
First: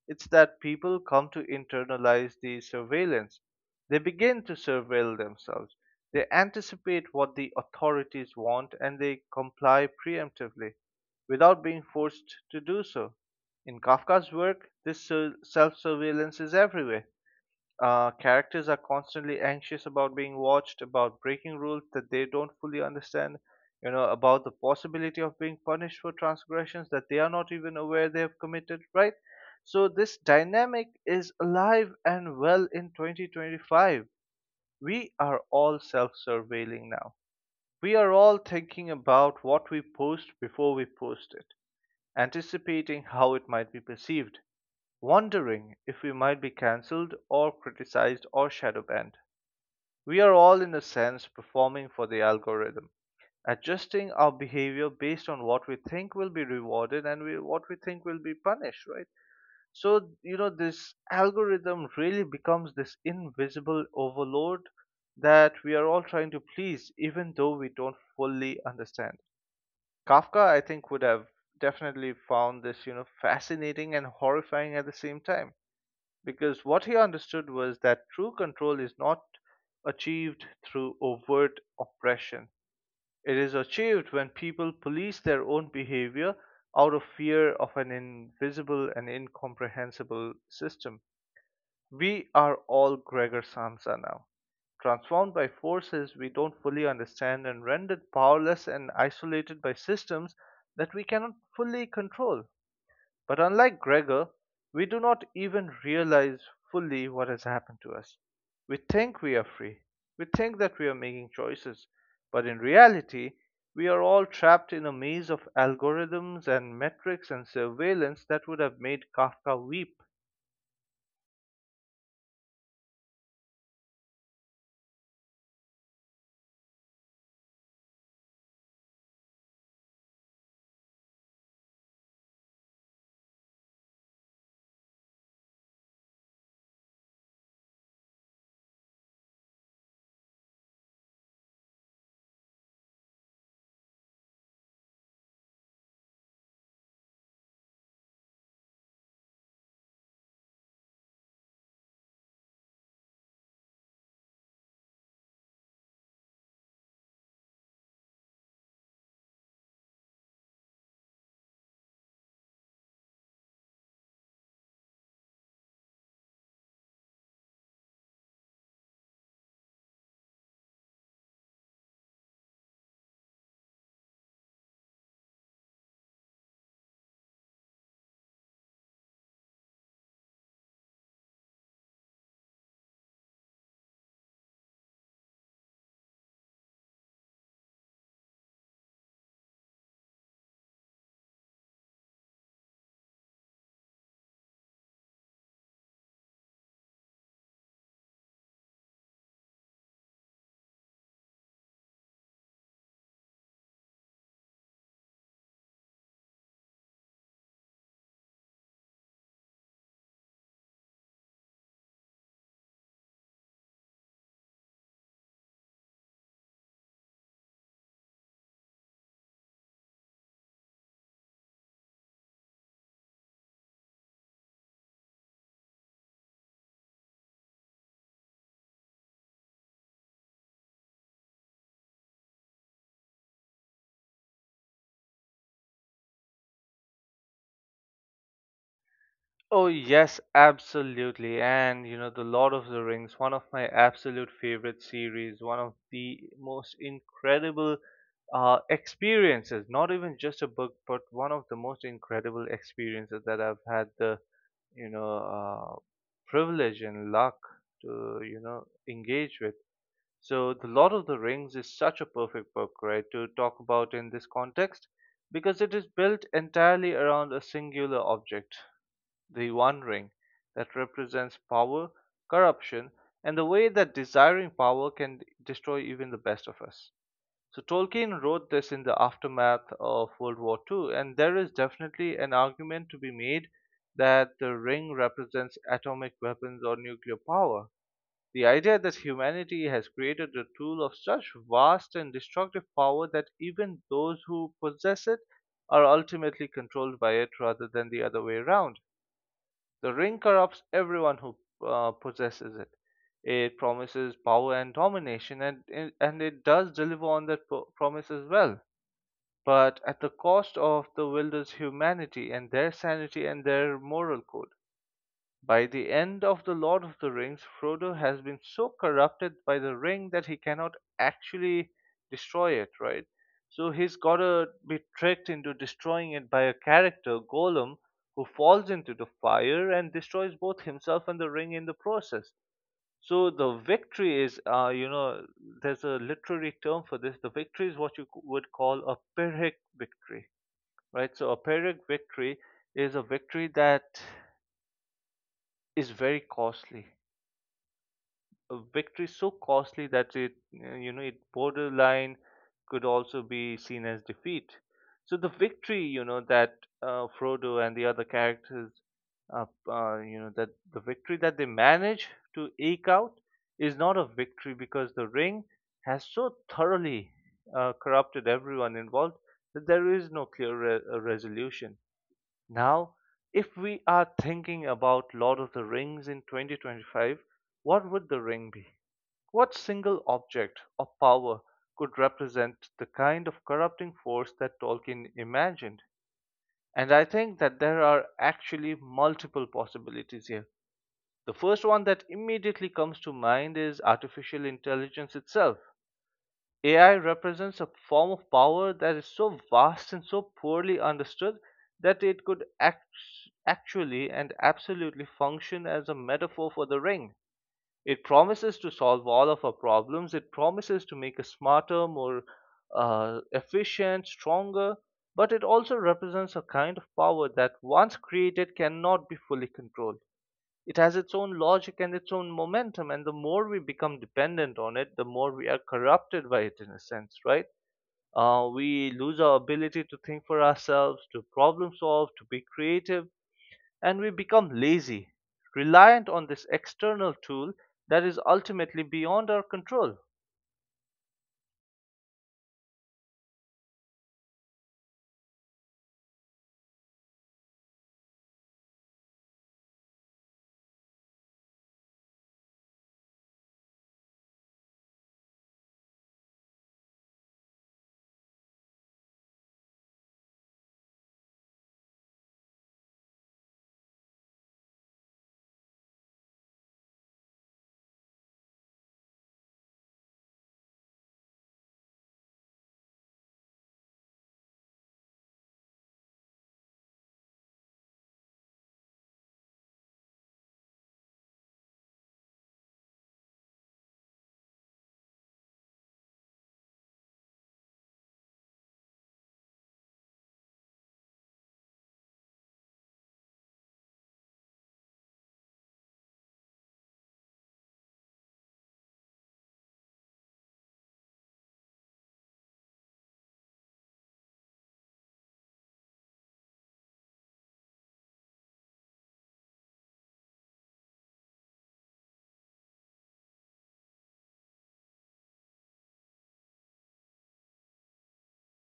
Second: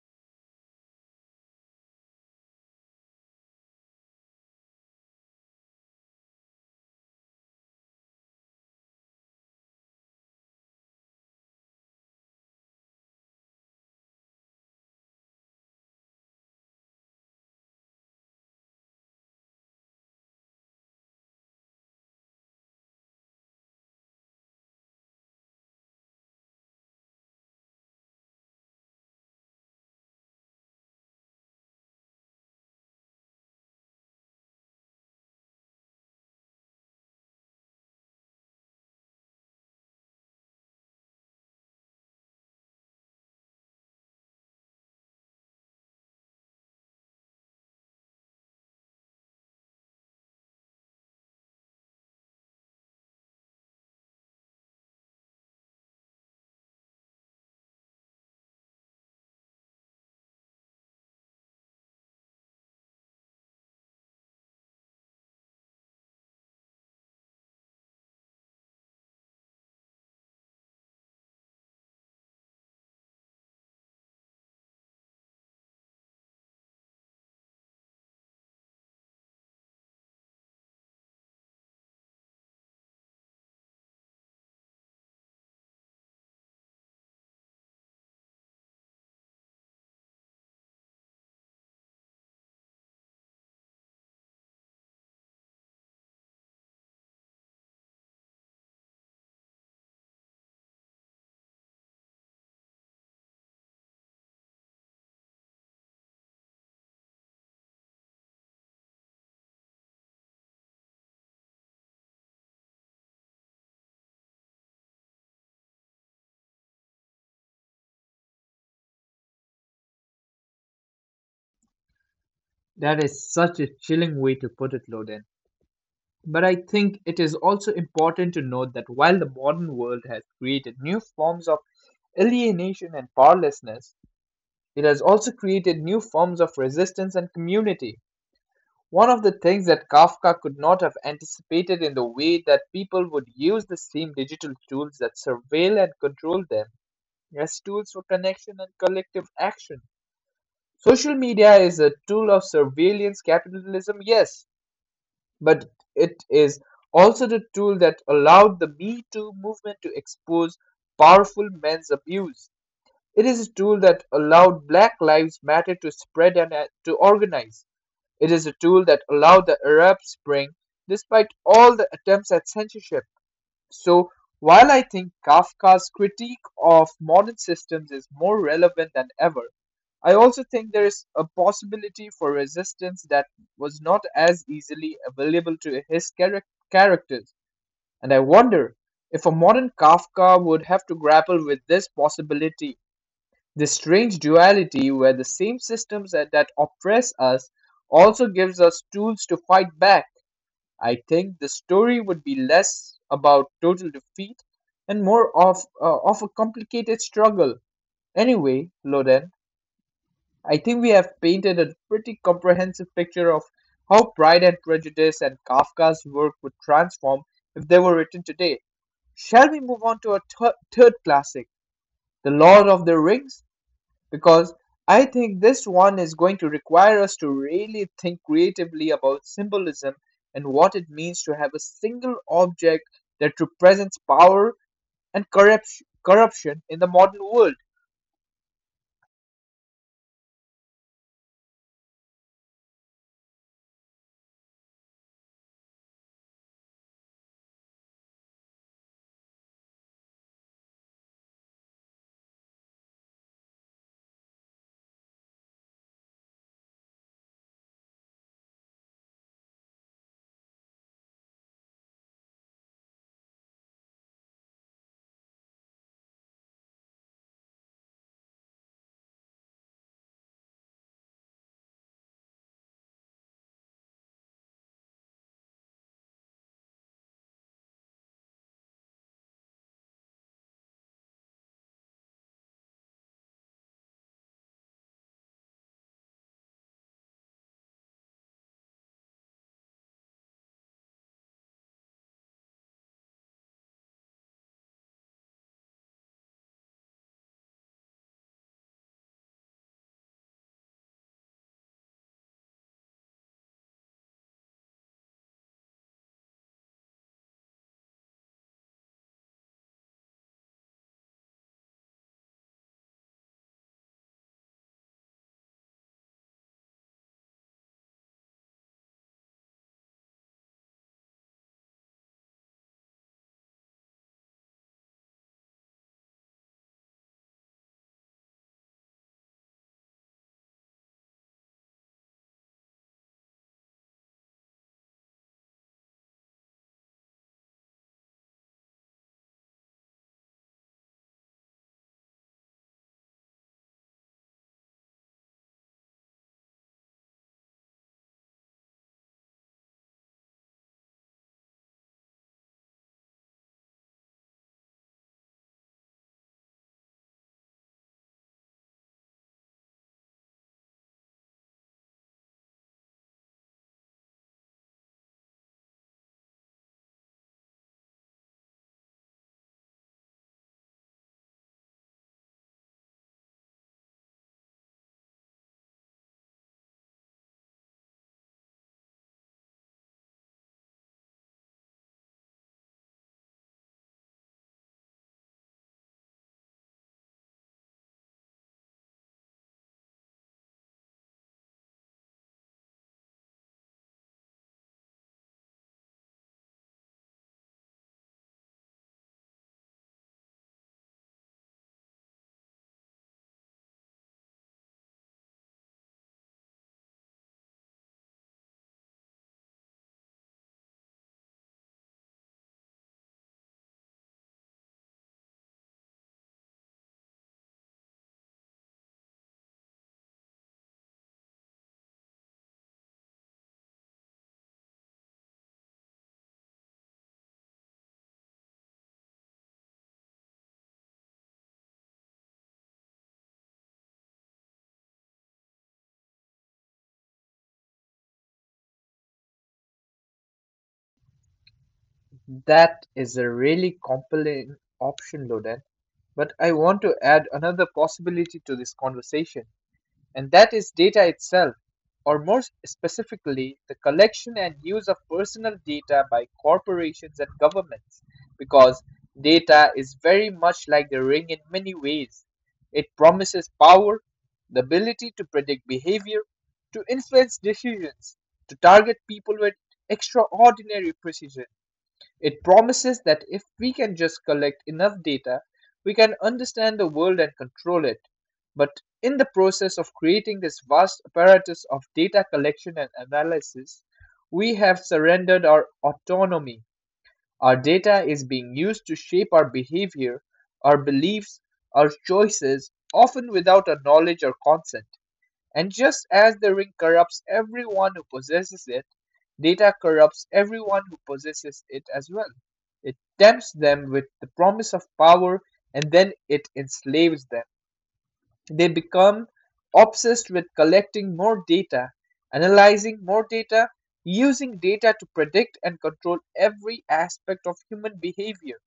Speaker 2: it's that people come to internalize the surveillance. They begin to surveil themselves. They anticipate what the authorities want and they comply preemptively without being forced to do so. In Kafka's work, this self surveillance is everywhere. Characters are constantly anxious about being watched, about breaking rules that they don't fully understand, you know, about the possibility of being punished for transgressions that they are not even aware they have committed, right? So, this dynamic is alive and well in 2025. We are all self surveilling now. We are all thinking about what we post before we post it, anticipating how it might be perceived, wondering if we might be cancelled or criticized or shadow banned. We are all, in a sense, performing for the algorithm, adjusting our behavior based on what we think will be rewarded and what we think will be punished, right? So, you know, this algorithm really becomes this invisible overload that we are all trying to please, even though we don't fully understand. Kafka, I think, would have definitely found this, you know, fascinating and horrifying at the same time because what he understood was that true control is not achieved through overt oppression. It is achieved when people police their own behavior out of fear of an invisible and incomprehensible system. We are all Gregor Samsa now, transformed by forces we don't fully understand and rendered powerless and isolated by systems that we cannot fully control. But unlike Gregor, we do not even realize fully what has happened to us. We think we are free. We think that we are making choices. But in reality, we are all trapped in a maze of algorithms and metrics and surveillance that would have made Kafka weep.
Speaker 1: That is such a chilling way to put it, Loden. But I think it is also important to note that while the modern world has created new forms of alienation and powerlessness, it has also created new forms of resistance and community. One of the things that Kafka could not have anticipated in the way that people would use the same digital tools that surveil and control them as tools for connection and collective action. Social media is a tool of surveillance capitalism, yes, but it is also the tool that allowed the Me Too movement to expose powerful men's abuse. It is a tool that allowed Black Lives Matter to spread and to organize. It is a tool that allowed the Arab Spring, despite all the attempts at censorship. So, while I think Kafka's critique of modern systems is more relevant than ever, I also think there is a possibility for resistance that was not as easily available to his characters. And I wonder if a modern Kafka would have to grapple with this possibility, this strange duality where the same systems that oppress us also gives us tools to fight back. I think the story would be less about total defeat and more of a complicated struggle. Anyway, Loden, I think we have painted a pretty comprehensive picture of how Pride and Prejudice and Kafka's work would transform if they were written today. Shall we move on to our third classic, The Lord of the Rings? Because I think this one is going to require us to really think creatively about symbolism and what it means to have a single object that represents power and corruption in the modern world.
Speaker 2: Oh, yes, absolutely. And, you know, The Lord of the Rings, one of my absolute favorite series, one of the most incredible experiences, not even just a book, but one of the most incredible experiences that I've had the, you know, privilege and luck to, you know, engage with. So, The Lord of the Rings is such a perfect book, right, to talk about in this context because it is built entirely around a singular object, the One Ring, that represents power, corruption, and the way that desiring power can destroy even the best of us. So Tolkien wrote this in the aftermath of World War II, and there is definitely an argument to be made that the ring represents atomic weapons or nuclear power. The idea that humanity has created a tool of such vast and destructive power that even those who possess it are ultimately controlled by it rather than the other way around. The ring corrupts everyone who possesses it. It promises power and domination, and it does deliver on that promise as well, but at the cost of the wielder's humanity and their sanity and their moral code. By the end of The Lord of the Rings, Frodo has been so corrupted by the ring that he cannot actually destroy it, right? So he's gotta be tricked into destroying it by a character, Gollum, who falls into the fire and destroys both himself and the ring in the process. So the victory is, you know, there's a literary term for this. The victory is what would call a Pyrrhic victory, right? So a Pyrrhic victory is a victory that is very costly, a victory so costly that it, you know, it borderline could also be seen as defeat. So the victory, you know, that Frodo and the other characters, uh, you know, that the victory that they manage to eke out is not a victory because the ring has so thoroughly corrupted everyone involved that there is no clear resolution. Now, if we are thinking about Lord of the Rings in 2025, what would the ring be? What single object or power could represent the kind of corrupting force that Tolkien imagined? And I think that there are actually multiple possibilities here. The first one that immediately comes to mind is artificial intelligence itself. AI represents a form of power that is so vast and so poorly understood that it could actually and absolutely function as a metaphor for the ring. It promises to solve all of our problems, it promises to make us smarter, more efficient, stronger, but it also represents a kind of power that once created cannot be fully controlled. It has its own logic and its own momentum, and the more we become dependent on it, the more we are corrupted by it in a sense, right? We lose our ability to think for ourselves, to problem solve, to be creative, and we become lazy, reliant on this external tool that is ultimately beyond our control.
Speaker 1: That is a really compelling option, Loden. But I want to add another possibility to this conversation, and that is data itself, or more specifically, the collection and use of personal data by corporations and governments, because data is very much like the ring in many ways. It promises power, the ability to predict behavior, to influence decisions, to target people with extraordinary precision. It promises that if we can just collect enough data, we can understand the world and control it. But in the process of creating this vast apparatus of data collection and analysis, we have surrendered our autonomy. Our data is being used to shape our behavior, our beliefs, our choices, often without our knowledge or consent. And just as the ring corrupts everyone who possesses it, data corrupts everyone who possesses it as well. It tempts them with the promise of power, and then it enslaves them. They become obsessed with collecting more data, analyzing more data, using data to predict and control every aspect of human behavior.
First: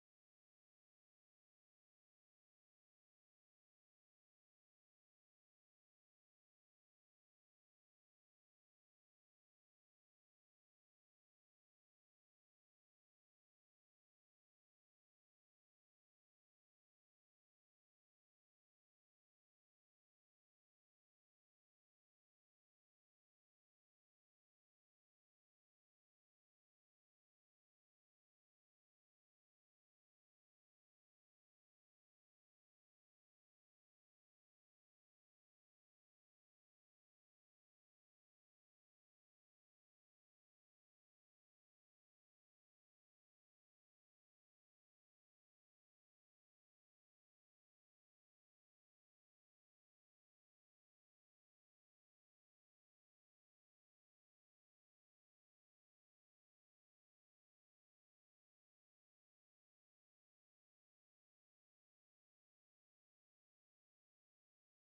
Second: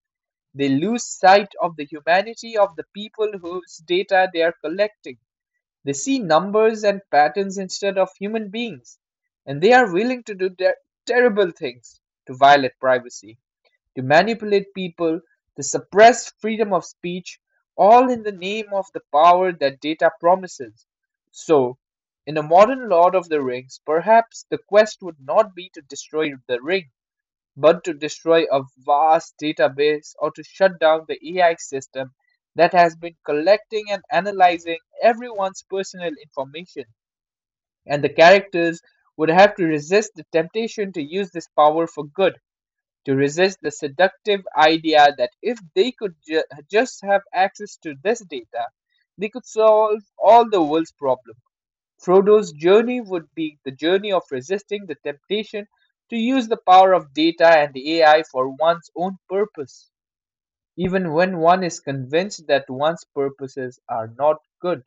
Speaker 1: They lose sight of the humanity of the people whose data they are collecting. They see numbers and patterns instead of human beings, and they are willing to do terrible things, to violate privacy, to manipulate people, to suppress freedom of speech, all in the name of the power that data promises. So, in a modern Lord of the Rings, perhaps the quest would not be to destroy the ring, but to destroy a vast database or to shut down the AI system that has been collecting and analyzing everyone's personal information. And the characters would have to resist the temptation to use this power for good, to resist the seductive idea that if they could just have access to this data, they could solve all the world's problems. Frodo's journey would be the journey of resisting the temptation to use the power of data and the AI for one's own purpose, even when one is convinced that one's purposes are not good.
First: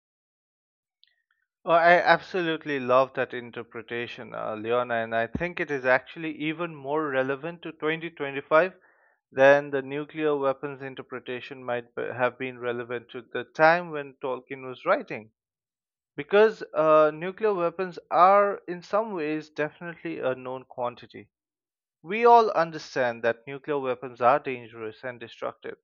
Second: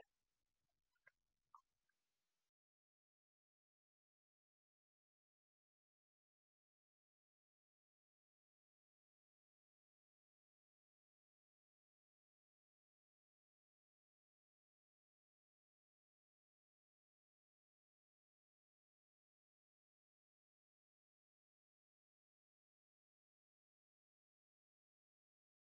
Speaker 2: Oh, I absolutely love that interpretation, Leona, and I think it is actually even more relevant to 2025 than the nuclear weapons interpretation have been relevant to the time when Tolkien was writing. Because nuclear weapons are, in some ways, definitely a known quantity. We all understand that nuclear weapons are dangerous and destructive,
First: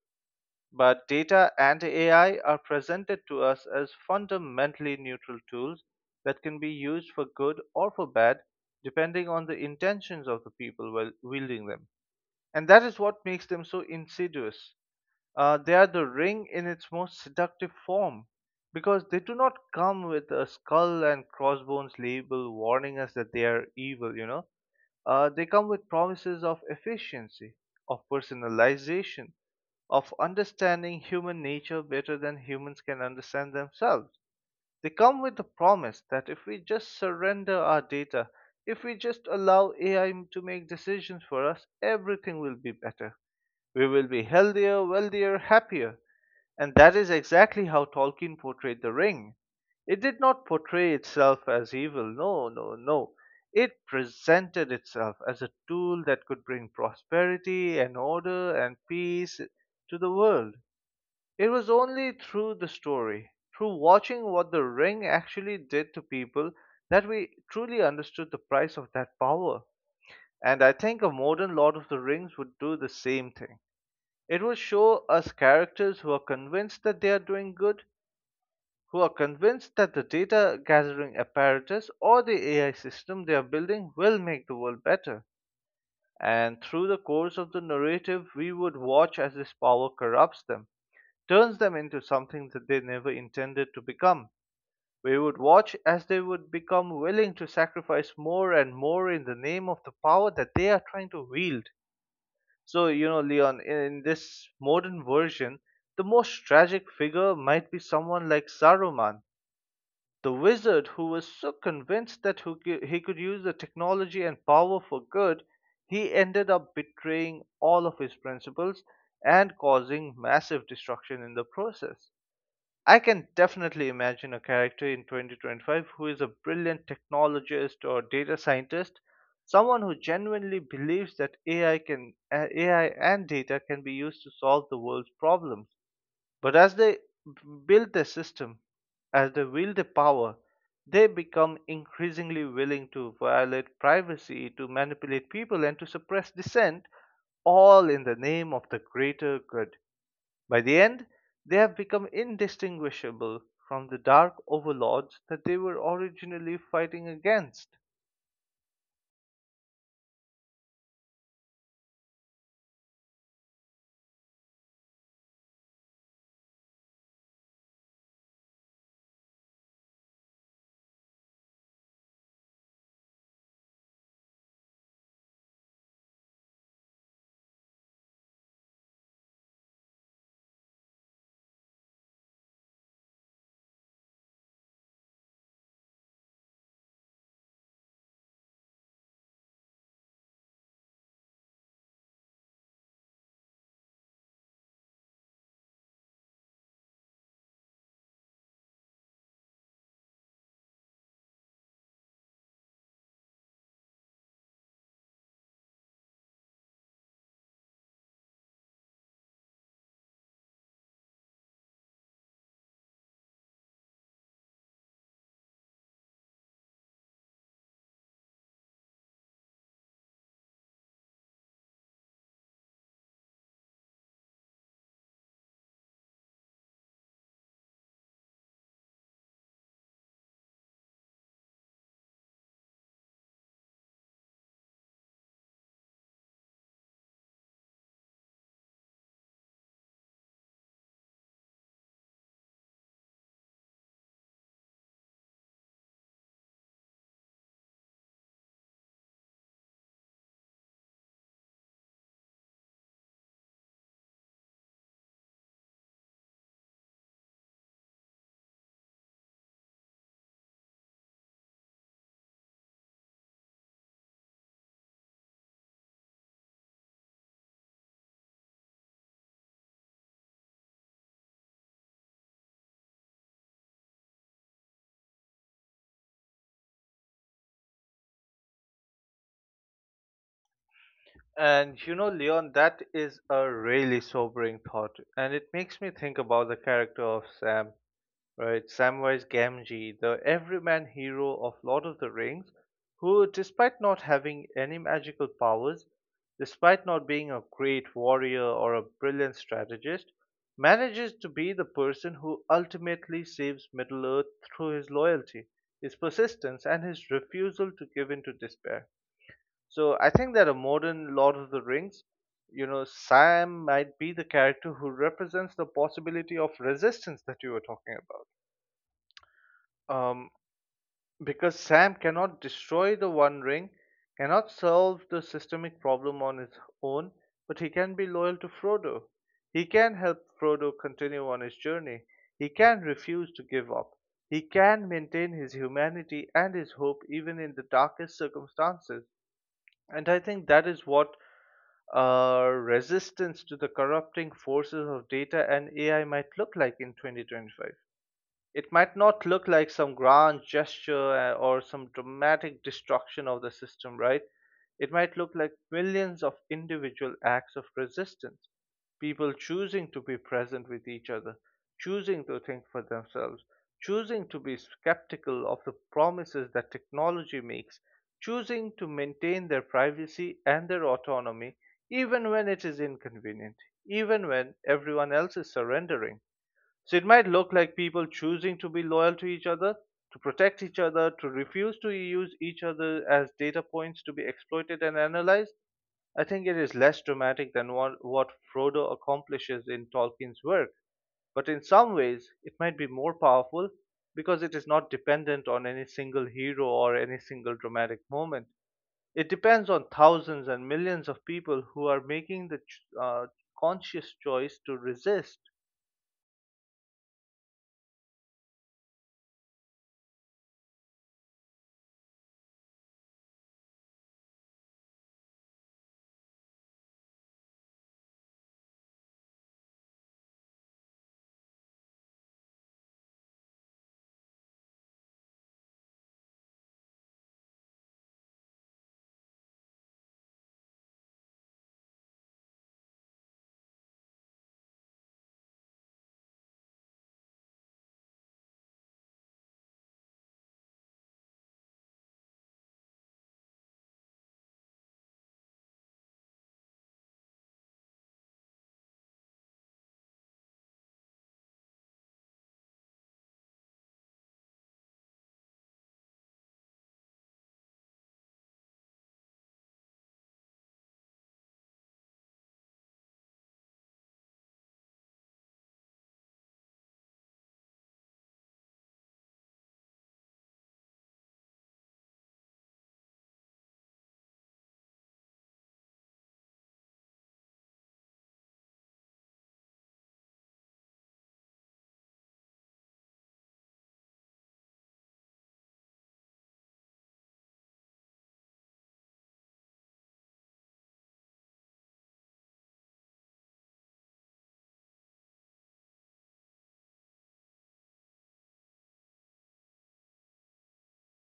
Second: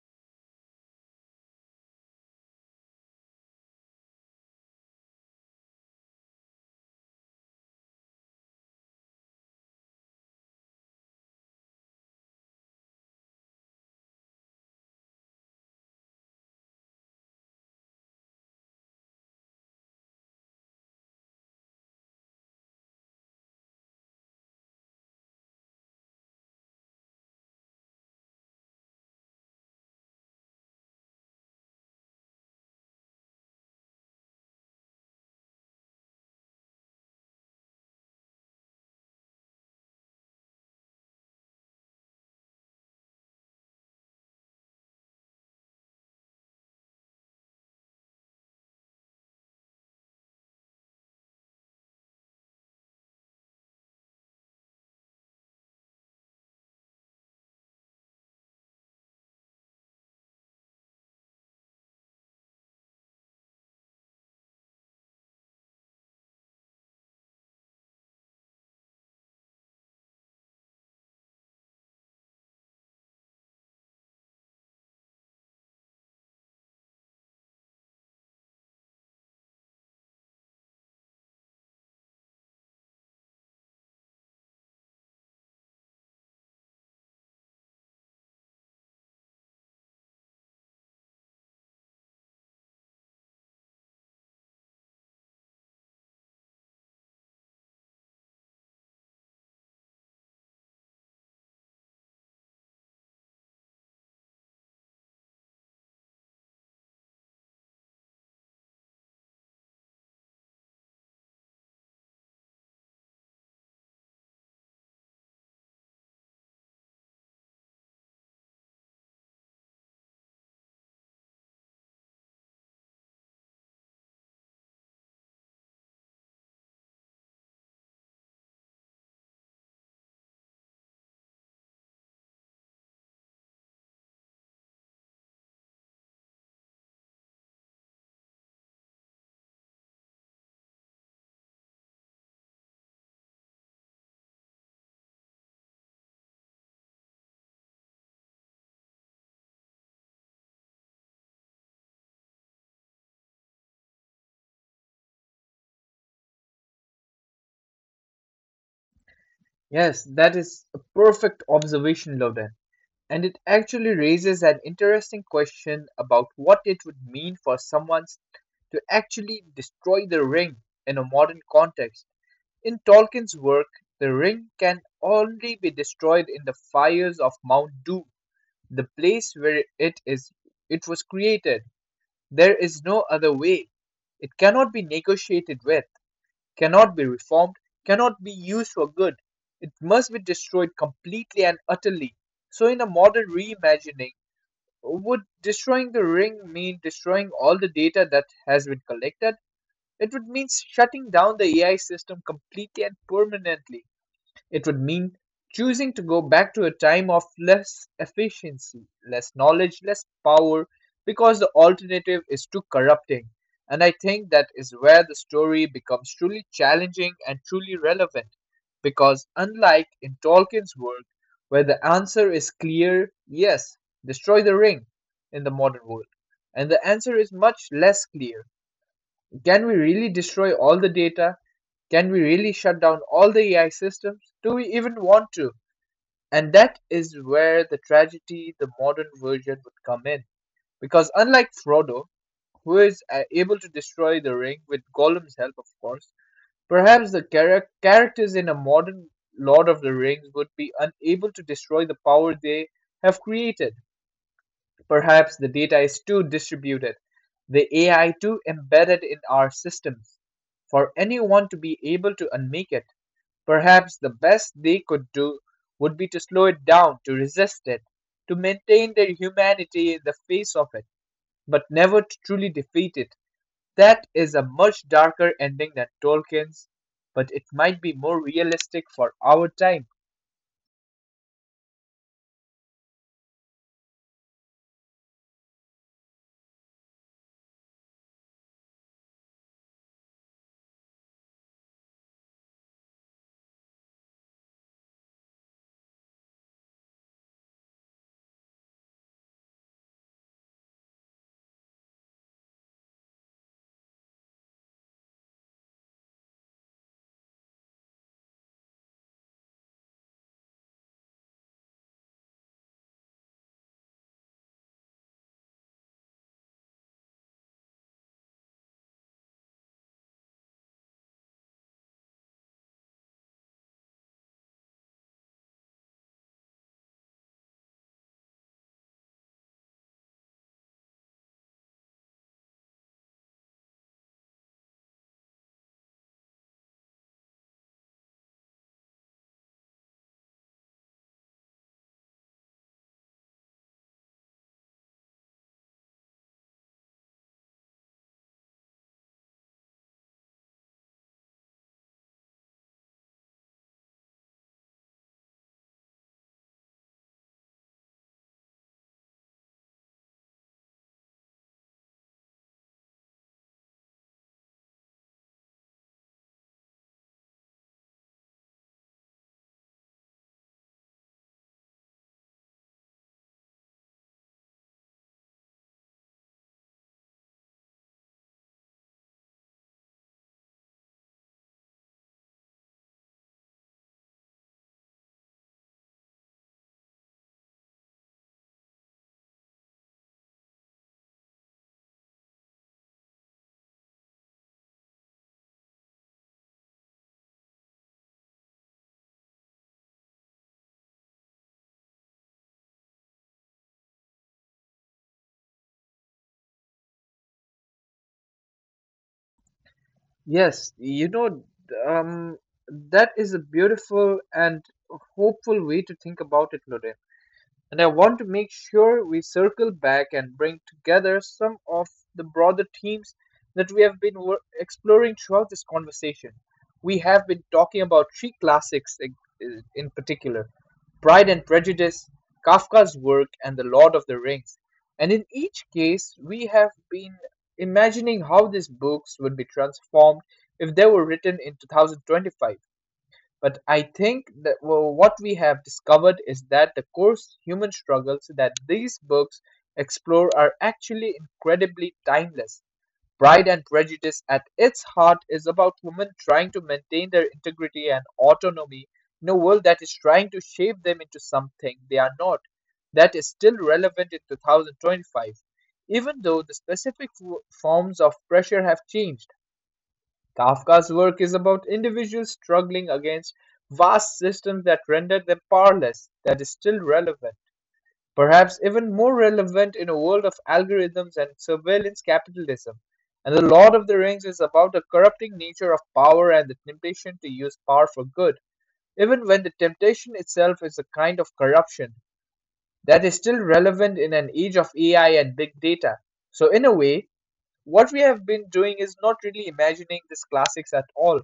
Speaker 2: but data and AI are presented to us as fundamentally neutral tools that can be used for good or for bad, depending on the intentions of the people wielding them. And that is what makes them so insidious. They are the ring in its most seductive form because they do not come with a skull and crossbones label warning us that they are evil, you know, they come with promises of efficiency, of personalization, of understanding human nature better than humans can understand themselves. They come with the promise that if we just surrender our data, if we just allow AI to make decisions for us, everything will be better. We will be healthier, wealthier, happier. And that is exactly how Tolkien portrayed the ring. It did not portray itself as evil. No, no, no. It presented itself as a tool that could bring prosperity and order and peace to the world. It was only through the story, through watching what the ring actually did to people, that we truly understood the price of that power. And I think a modern Lord of the Rings would do the same thing. It will show us characters who are convinced that they are doing good, who are convinced that the data gathering apparatus or the AI system they are building will make the world better. And through the course of the narrative, we would watch as this power corrupts them, turns them into something that they never intended to become. We would watch as they would become willing to sacrifice more and more in the name of the power that they are trying to wield. So, you know, Leon, in this modern version, the most tragic figure might be someone like Saruman, the wizard, who was so convinced that he could use the technology and power for good, he ended up betraying all of his principles and causing massive destruction in the process. I can definitely imagine a character in 2025 who is a brilliant technologist or data scientist, someone who genuinely believes that AI and data can be used to solve the world's problems. But as they build their system, as they wield their power, they become increasingly willing to violate privacy, to manipulate people, and to suppress dissent, all in the name of the greater good. By the end, they have become indistinguishable from the dark overlords that they were originally fighting against.
Speaker 1: Yes, that is a perfect observation, Loden. And it actually raises an interesting question about what it would mean for someone to actually destroy the ring in a modern context. In Tolkien's work, the ring can only be destroyed in the fires of Mount Doom, the place where it was created. There is no other way. It cannot be negotiated with, cannot be reformed, cannot be used for good. It must be destroyed completely and utterly. So in a modern reimagining, would destroying the ring mean destroying all the data that has been collected? It would mean shutting down the AI system completely and permanently. It would mean choosing to go back to a time of less efficiency, less knowledge, less power, because the alternative is too corrupting. And I think that is where the story becomes truly challenging and truly relevant, because unlike in Tolkien's work, where the answer is clear, yes, destroy the ring, in the modern world, and the answer is much less clear. Can we really destroy all the data? Can we really shut down all the AI systems? Do we even want to? And that is where the tragedy, the modern version, would come in. Because unlike Frodo, who is able to destroy the ring with Gollum's help, of course, perhaps the characters in a modern Lord of the Rings would be unable to destroy the power they have created. Perhaps the data is too distributed, the AI too embedded in our systems, for anyone to be able to unmake it. Perhaps the best they could do would be to slow it down, to resist it, to maintain their humanity in the face of it, but never to truly defeat it. That is a much darker ending than Tolkien's, but it might be more realistic for our time.
Speaker 2: And you know, Leon, that is a really sobering thought, and it makes me think about the character of Sam. Right, Samwise Gamgee, the everyman hero of Lord of the Rings, who, despite not having any magical powers, despite not being a great warrior or a brilliant strategist, manages to be the person who ultimately saves Middle Earth through his loyalty, his persistence, and his refusal to give in to despair. So I think that a modern Lord of the Rings, you know, Sam might be the character who represents the possibility of resistance that you were talking about. Um, because Sam cannot destroy the One Ring, cannot solve the systemic problem on his own, but he can be loyal to Frodo. He can help Frodo continue on his journey. He can refuse to give up. He can maintain his humanity and his hope even in the darkest circumstances. And I think that is what resistance to the corrupting forces of data and AI might look like in 2025. It might not look like some grand gesture or some dramatic destruction of the system, right? It might look like millions of individual acts of resistance, people choosing to be present with each other, choosing to think for themselves, choosing to be skeptical of the promises that technology makes, choosing to maintain their privacy and their autonomy even when it is inconvenient, even when everyone else is surrendering. So it might look like people choosing to be loyal to each other, to protect each other, to refuse to use each other as data points to be exploited and analyzed. I think it is less dramatic than what Frodo accomplishes in Tolkien's work, but in some ways it might be more powerful because it is not dependent on any single hero or any single dramatic moment. It depends on thousands and millions of people who are making the conscious choice to resist.
Speaker 1: Yes, you know, um, that is a beautiful and hopeful way to think about it, Noor. And I want to make sure we circle back and bring together some of the broader themes that we have been exploring throughout this conversation. We have been talking about three classics in particular: Pride and Prejudice, Kafka's work, and The Lord of the Rings. And in each case, we have been imagining how these books would be transformed if they were written in 2025. But I think that, well, what we have discovered is that the coarse human struggles that these books explore are actually incredibly timeless. Pride and Prejudice at its heart is about women trying to maintain their integrity and autonomy in a world that is trying to shape them into something they are not. That is still relevant in 2025, even though the specific forms of pressure have changed. Kafka's work is about individuals struggling against vast systems that render them powerless. That is still relevant. Perhaps even more relevant in a world of algorithms and surveillance capitalism. And The Lord of the Rings is about the corrupting nature of power and the temptation to use power for good, even when the temptation itself is a kind of corruption. That is still relevant in an age of AI and big data. So, in a way, what we have been doing is not really imagining these classics at all.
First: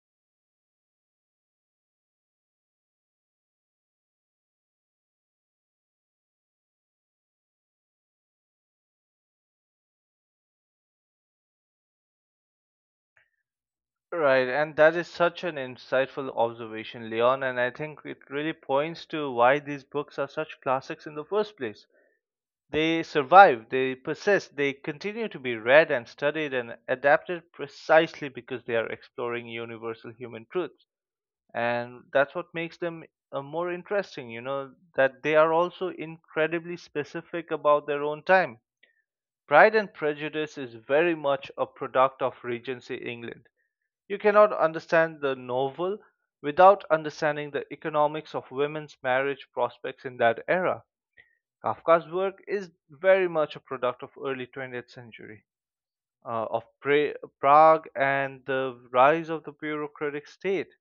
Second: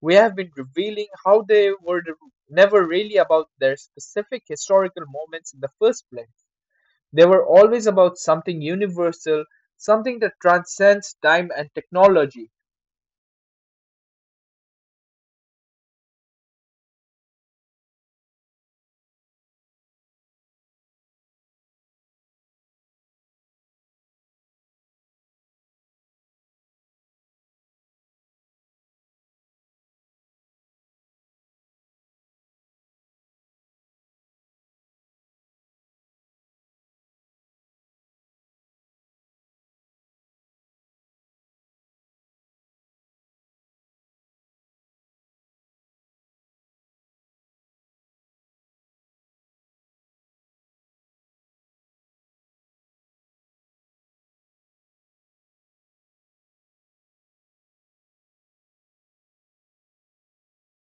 Speaker 1: We have been revealing how they were never really about their specific historical moments in the first place. They were always about something universal, something that transcends time and technology.
Speaker 2: Right, and that is such an insightful observation, Leon, and I think it really points to why these books are such classics in the first place. They survive, they persist, they continue to be read and studied and adapted precisely because they are exploring universal human truths. And that's what makes them more interesting, you know, that they are also incredibly specific about their own time. Pride and Prejudice is very much a product of Regency England. You cannot understand the novel without understanding the economics of women's marriage prospects in that era. Kafka's work is very much a product of early 20th century, uh, of pra- Prague and the rise of the bureaucratic state.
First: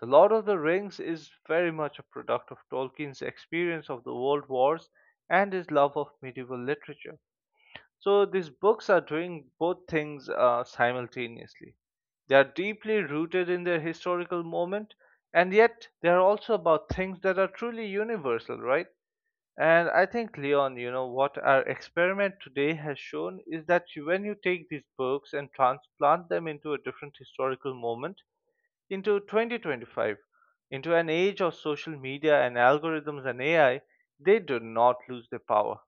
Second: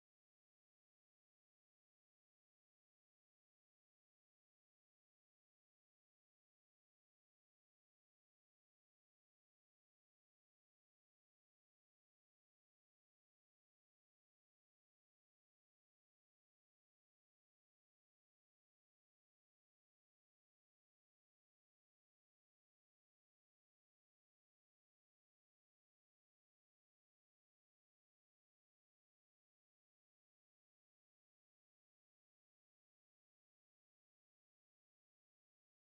Speaker 2: The Lord of the Rings is very much a product of Tolkien's experience of the world wars and his love of medieval literature. So these books are doing both things simultaneously. They are deeply rooted in their historical moment, and yet they are also about things that are truly universal, right? And I think, Leon, you know, what our experiment today has shown is that when you take these books and transplant them into a different historical moment, into 2025, into an age of social media and algorithms and AI, they do not lose their power,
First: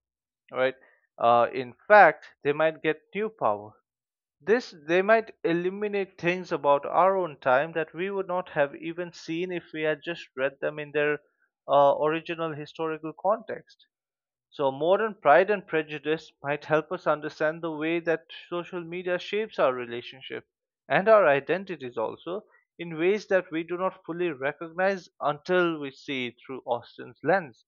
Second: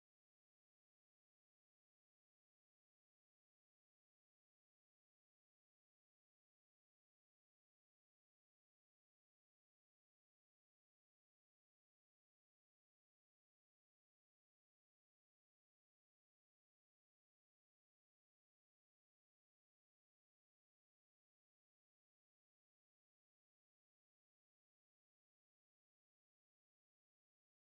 Speaker 2: right? In fact, they might get new power. This they might eliminate things about our own time that we would not have even seen if we had just read them in their original historical context. So, modern Pride and Prejudice might help us understand the way that social media shapes our relationship and our identities also in ways that we do not fully recognize until we see through Austen's lens.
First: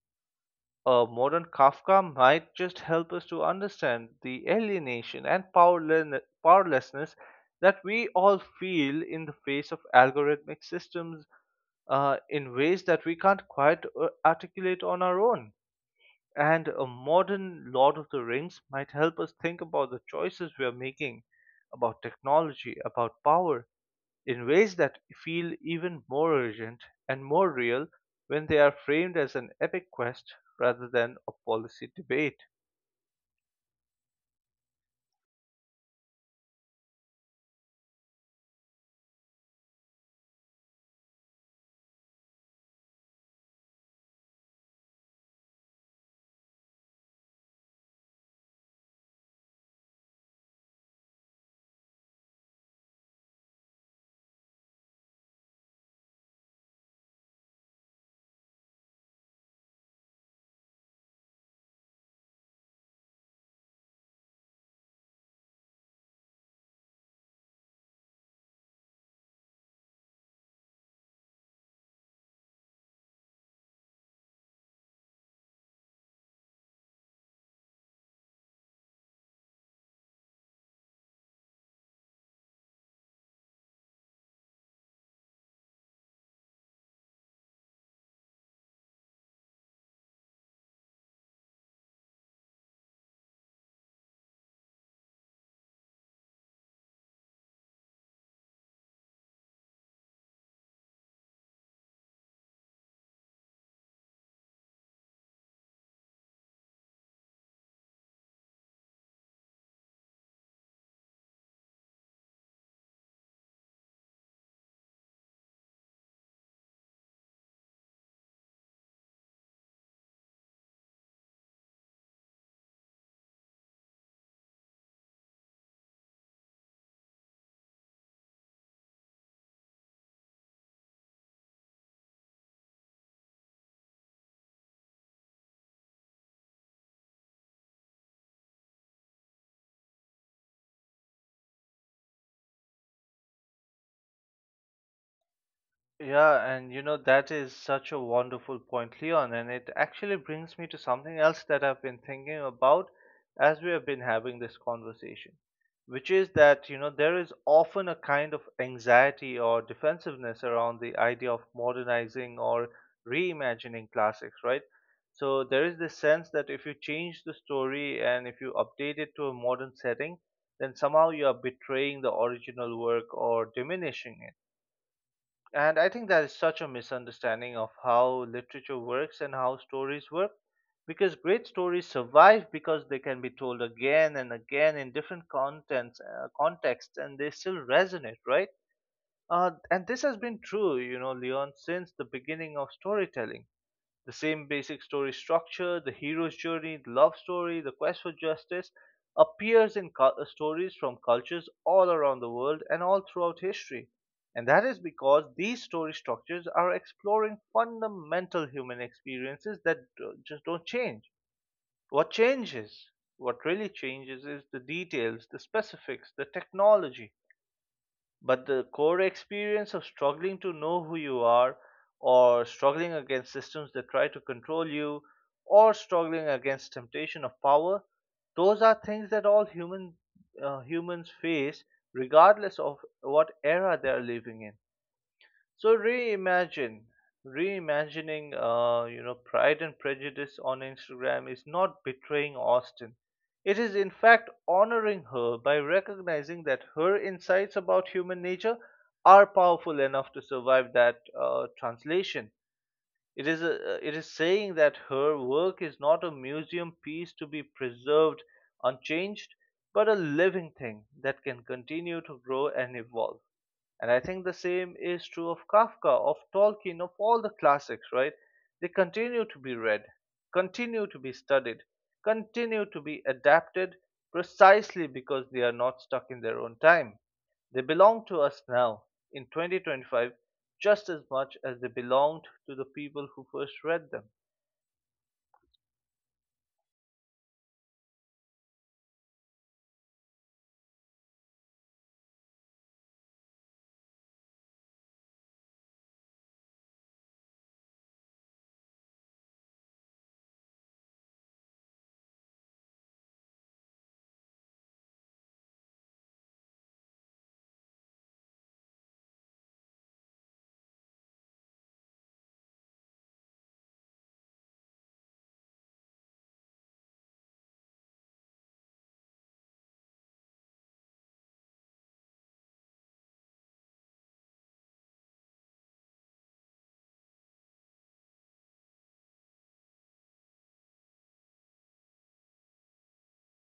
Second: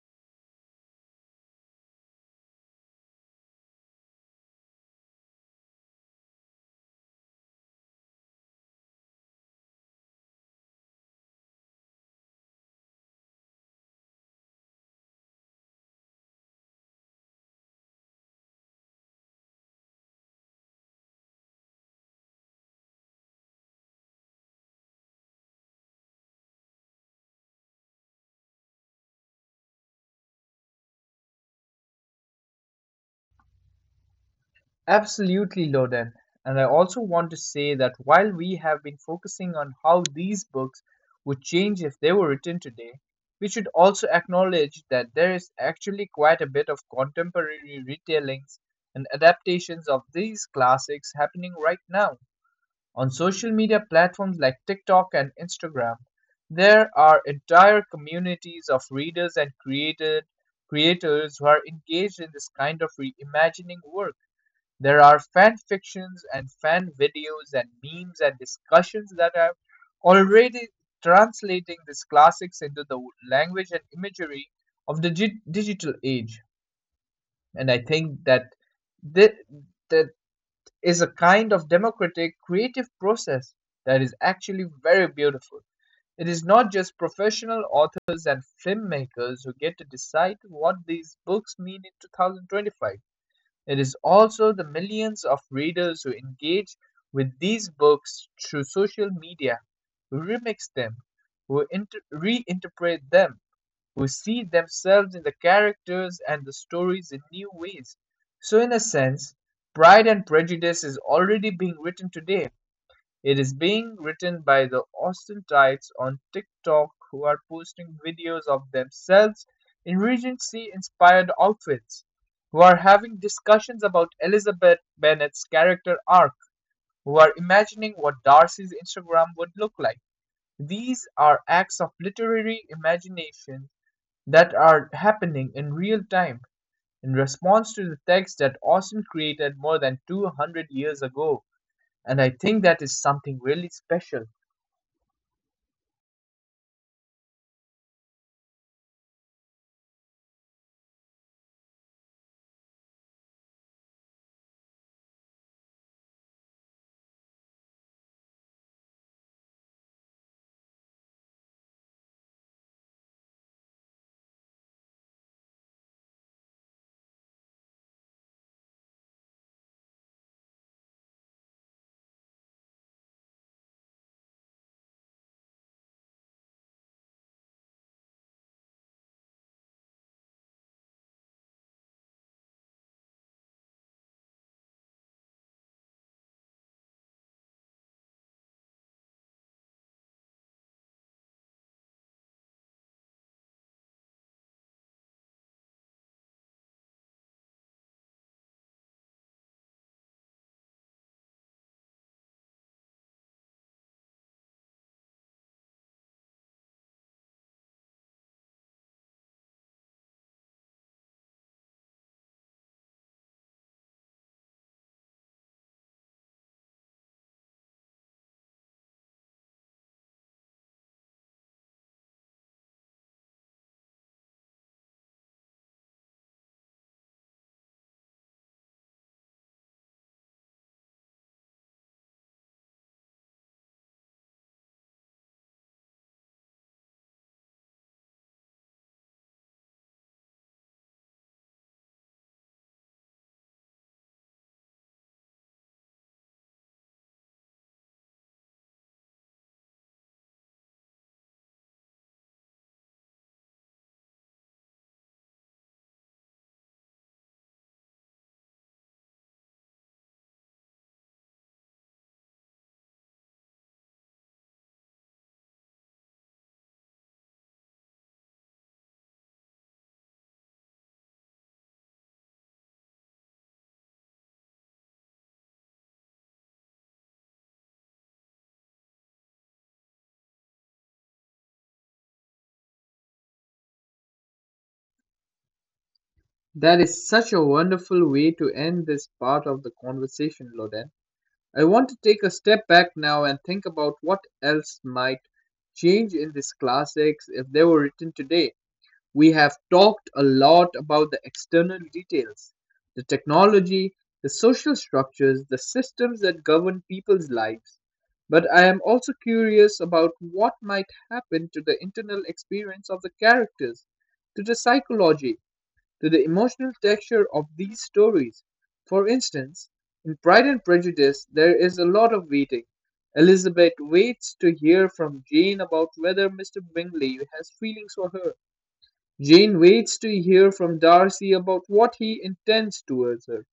Speaker 2: A modern Kafka might just help us to understand the alienation and powerlessness that we all feel in the face of algorithmic systems in ways that we can't quite articulate on our own. And a modern Lord of the Rings might help us think about the choices we are making, about technology, about power, in ways that feel even more urgent and more real when they are framed as an epic quest rather than a policy debate.
Speaker 1: Absolutely, Loden. And I also want to say that while we have been focusing on how these books would change if they were written today, we should also acknowledge that there is actually quite a bit of contemporary retellings and adaptations of these classics happening right now. On social media platforms like TikTok and Instagram, there are entire communities of readers and creators who are engaged in this kind of reimagining work. There are fan fictions and fan videos and memes and discussions that are already translating these classics into the language and imagery of the digital age. And I think that thi- that is a kind of democratic creative process that is actually very beautiful. It is not just professional authors and filmmakers who get to decide what these books mean in 2025. It is also the millions of readers who engage with these books through social media, who remix them, who reinterpret them, who see themselves in the characters and the stories in new ways. So, in a sense, Pride and Prejudice is already being written today. It is being written by the Austin types on TikTok who are posting videos of themselves in Regency inspired outfits, who are having discussions about Elizabeth Bennet's character arc, who are imagining what Darcy's Instagram would look like. These are acts of literary imagination that are happening in real time in response to the text that Austin created more than 200 years ago. And I think that is something really special.
Speaker 2: Yeah, and you know, that is such a wonderful point, Leon. And it actually brings me to something else that I've been thinking about as we have been having this conversation, which is that, you know, there is often a kind of anxiety or defensiveness around the idea of modernizing or reimagining classics, right? So there is this sense that if you change the story and if you update it to a modern setting, then somehow you are betraying the original work or diminishing it. And I think that is such a misunderstanding of how literature works and how stories work. Because great stories survive because they can be told again and again in different contexts, and they still resonate, right? And this has been true, you know, Leon, since the beginning of storytelling. The same basic story structure, the hero's journey, the love story, the quest for justice, appears in stories from cultures all around the world and all throughout history. And that is because these story structures are exploring fundamental human experiences that just don't change. What changes, what really changes, is the details, the specifics, the technology, but the core experience of struggling to know who you are, or struggling against systems that try to control you, or struggling against temptation of power, those are things that all humans face, regardless of what era they are living in. So reimagining, you know, Pride and Prejudice on Instagram is not betraying Austen. It is in fact honoring her by recognizing that her insights about human nature are powerful enough to survive that translation. It is saying that her work is not a museum piece to be preserved unchanged, but a living thing that can continue to grow and evolve. And I think the same is true of Kafka, of Tolkien, of all the classics, right? They continue to be read, continue to be studied, continue to be adapted precisely because they are not stuck in their own time. They belong to us now, in 2025, just as much as they belonged to the people who first read them.
Speaker 1: That is such a wonderful way to end this part of the conversation, Loden. I want to take a step back now and think about what else might change in these classics if they were written today. We have talked a lot about the external details, the technology, the social structures, the systems that govern people's lives. But I am also curious about what might happen to the internal experience of the characters, to the psychology, to the emotional texture of these stories. For instance, in Pride and Prejudice, there is a lot of waiting. Elizabeth waits to hear from Jane about whether Mr. Bingley has feelings for her. Jane waits to hear from Darcy about what he intends towards her.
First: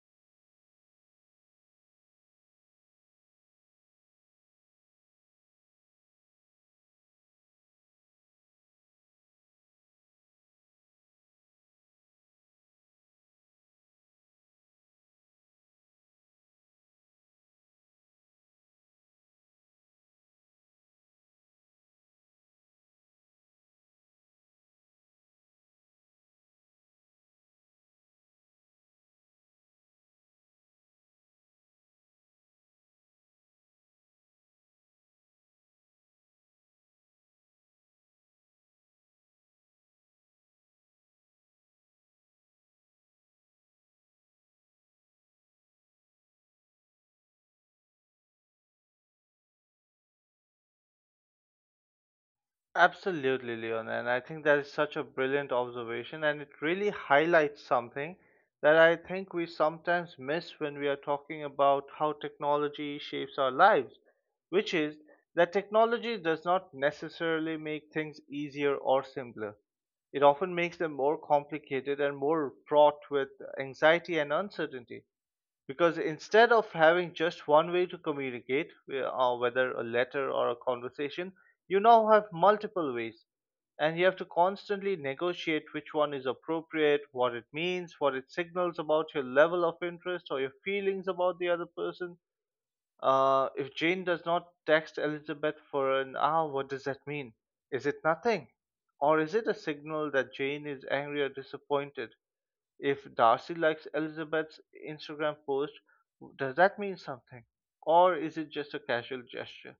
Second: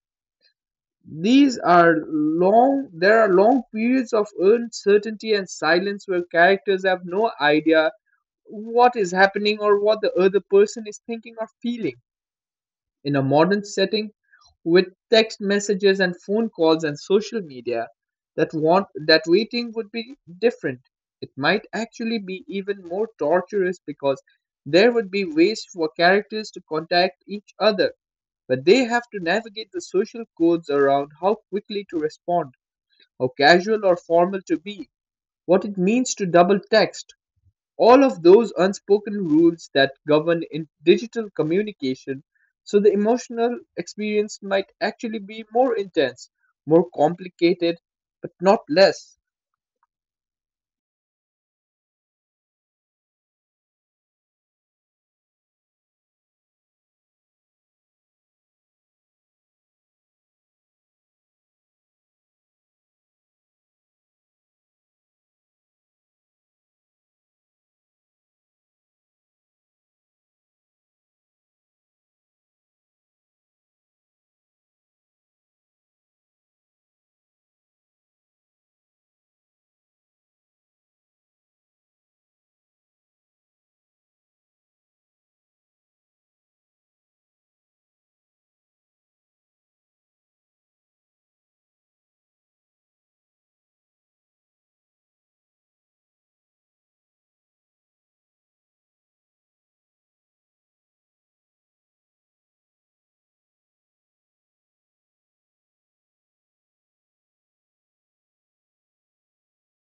Speaker 1: These are long there are long periods of uncertainty and silence where characters have no idea what is happening or what the other person is thinking or feeling. In a modern setting, with text messages and phone calls and social media, that waiting would be different. It might actually be even more torturous because there would be ways for characters to contact each other, but they have to navigate the social codes around how quickly to respond, how casual or formal to be, what it means to double text, all of those unspoken rules that govern in digital communication. So the emotional experience might actually be more intense, more complicated, but not less.
Speaker 2: Absolutely, Leon. And I think that is such a brilliant observation, and it really highlights something that I think we sometimes miss when we are talking about how technology shapes our lives, which is that technology does not necessarily make things easier or simpler. It often makes them more complicated and more fraught with anxiety and uncertainty because instead of having just one way to communicate, whether a letter or a conversation, you now have multiple ways. And you have to constantly negotiate which one is appropriate, what it means, what it signals about your level of interest or your feelings about the other person. If Jane does not text Elizabeth for an hour, what does that mean? Is it nothing? Or is it a signal that Jane is angry or disappointed? If Darcy likes Elizabeth's Instagram post, does that mean something? Or is it just a casual gesture?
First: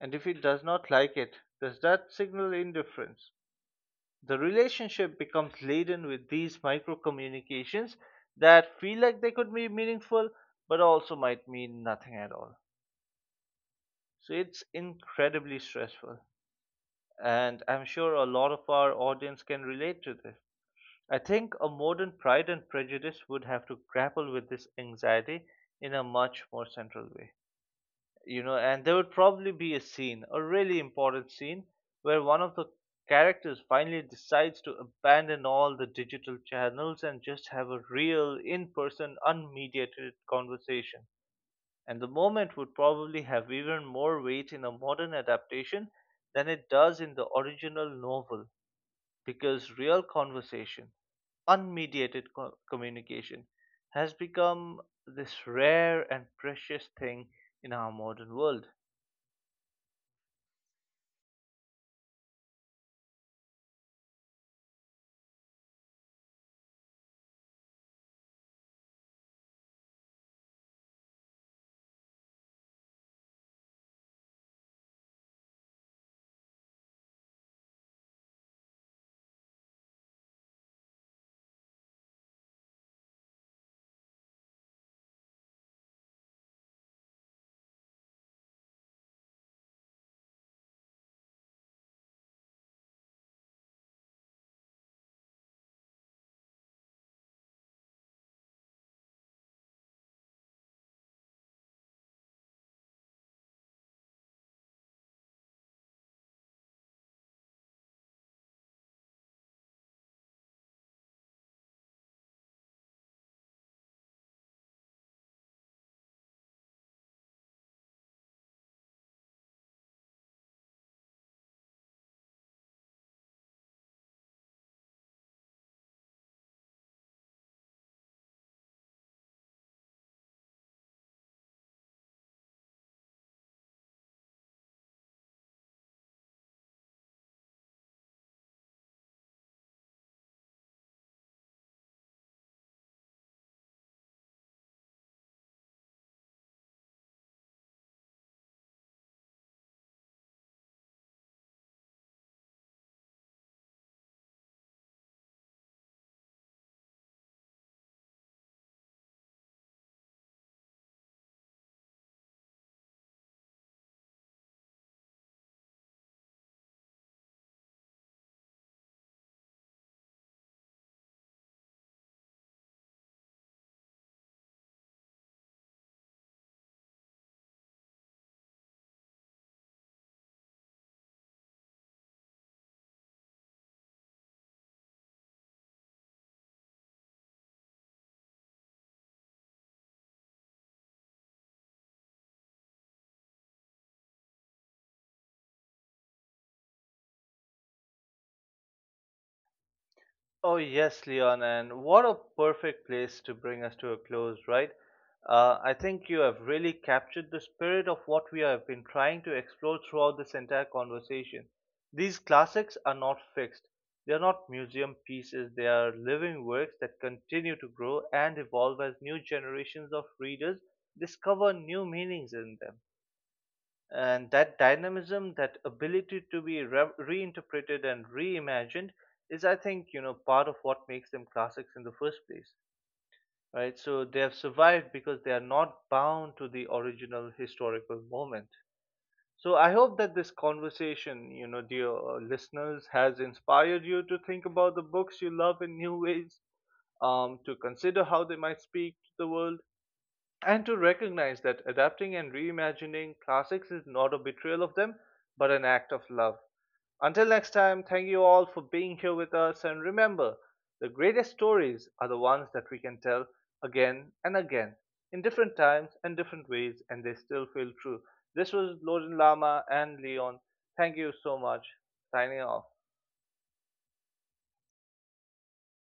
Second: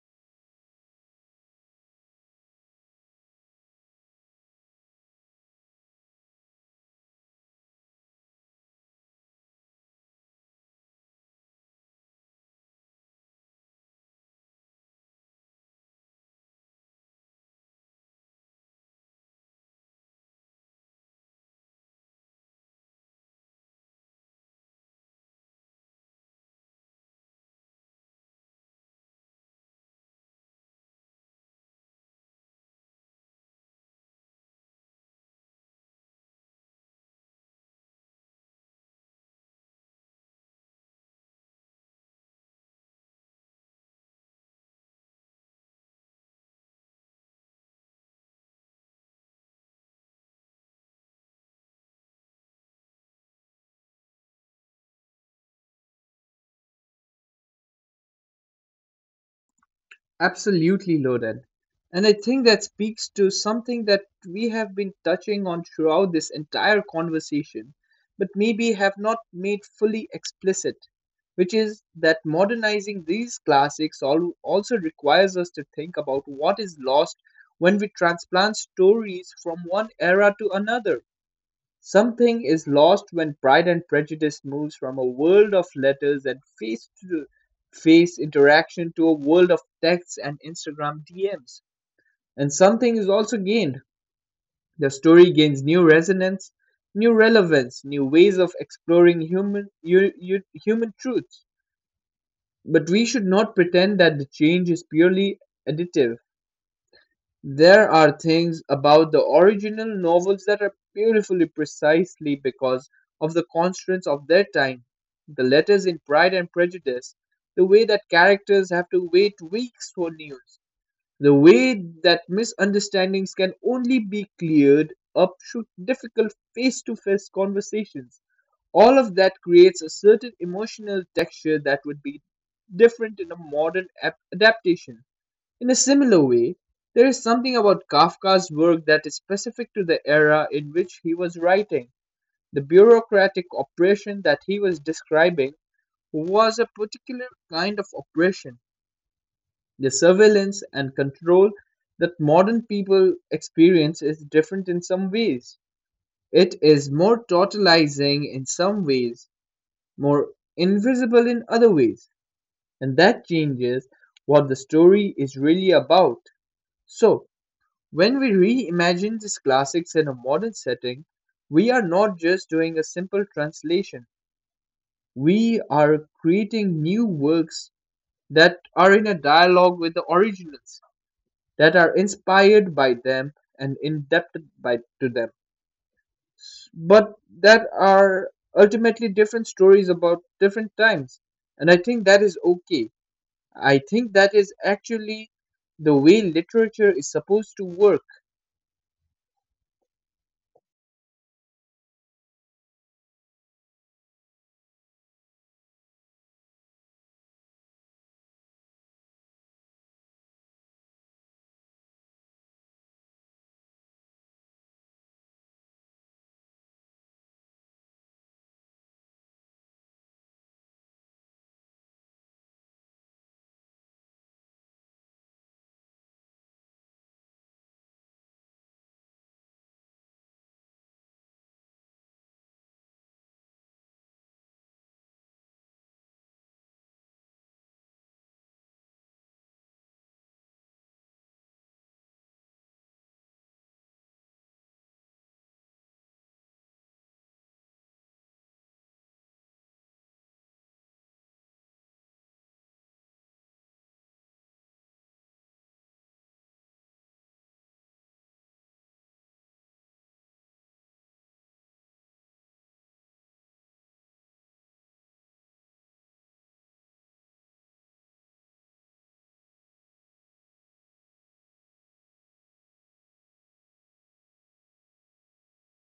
Speaker 2: And if he does not like it, does that signal indifference? The relationship becomes laden with these micro communications that feel like they could be meaningful but also might mean nothing at all. So it's incredibly stressful. And I'm sure a lot of our audience can relate to this. I think a modern Pride and Prejudice would have to grapple with this anxiety in a much more central way. You know, and there would probably be a scene, a really important scene, where one of the characters finally decides to abandon all the digital channels and just have a real, in person, unmediated conversation. And the moment would probably have even more weight in a modern adaptation than it does in the original novel because real conversation, communication, has become this rare and precious thing in our modern world.
Speaker 1: Absolutely, loaded. And I think that speaks to something that we have been touching on throughout this entire conversation, but maybe have not made fully explicit, which is that modernizing these classics also requires us to think about what is lost when we transplant stories from one era to another. Something is lost when Pride and Prejudice moves from a world of letters and face-to-face interaction to a world of texts and Instagram DMs. And something is also gained. The story gains new resonance, new relevance, new ways of exploring human truths. But we should not pretend that the change is purely additive. There are things about the original novels that are beautifully precisely because of the constraints of their time. The letters in Pride and Prejudice, the way that characters have to wait weeks for news, the way that misunderstandings can only be cleared up through difficult face to face conversations. All of that creates a certain emotional texture that would be different in a modern adaptation. In a similar way, there is something about Kafka's work that is specific to the era in which he was writing. The bureaucratic oppression that he was describing was a particular kind of oppression. The surveillance and control that modern people experience is different in some ways. It is more totalizing in some ways, more invisible in other ways, and that changes what the story is really about. So, when we reimagine these classics in a modern setting, we are not just doing a simple translation. We are creating new works that are in a dialogue with the originals, that are inspired by them and indebted by to them, but that are ultimately different stories about different times. And I think that is okay. I think that is actually the way literature is supposed to work.
Speaker 2: Oh, yes, Leon, and what a perfect place to bring us to a close, right? I think you have really captured the spirit of what we have been trying to explore throughout this entire conversation. These classics are not fixed, they are not museum pieces, they are living works that continue to grow and evolve as new generations of readers discover new meanings in them. And that dynamism, that ability to be reinterpreted and reimagined, is, I think, you know, part of what makes them classics in the first place, right? So they have survived because they are not bound to the original historical moment. So I hope that this conversation, you know, dear listeners, has inspired you to think about the books you love in new ways, to consider how they might speak to the world, and to recognize that adapting and reimagining classics is not a betrayal of them, but an act of love. Until next time, thank you all for being here with us. And remember, the greatest stories are the ones that we can tell again and again in different times and different ways, and they still feel true. This was Loden Lama and Leon. Thank you so much. Signing off.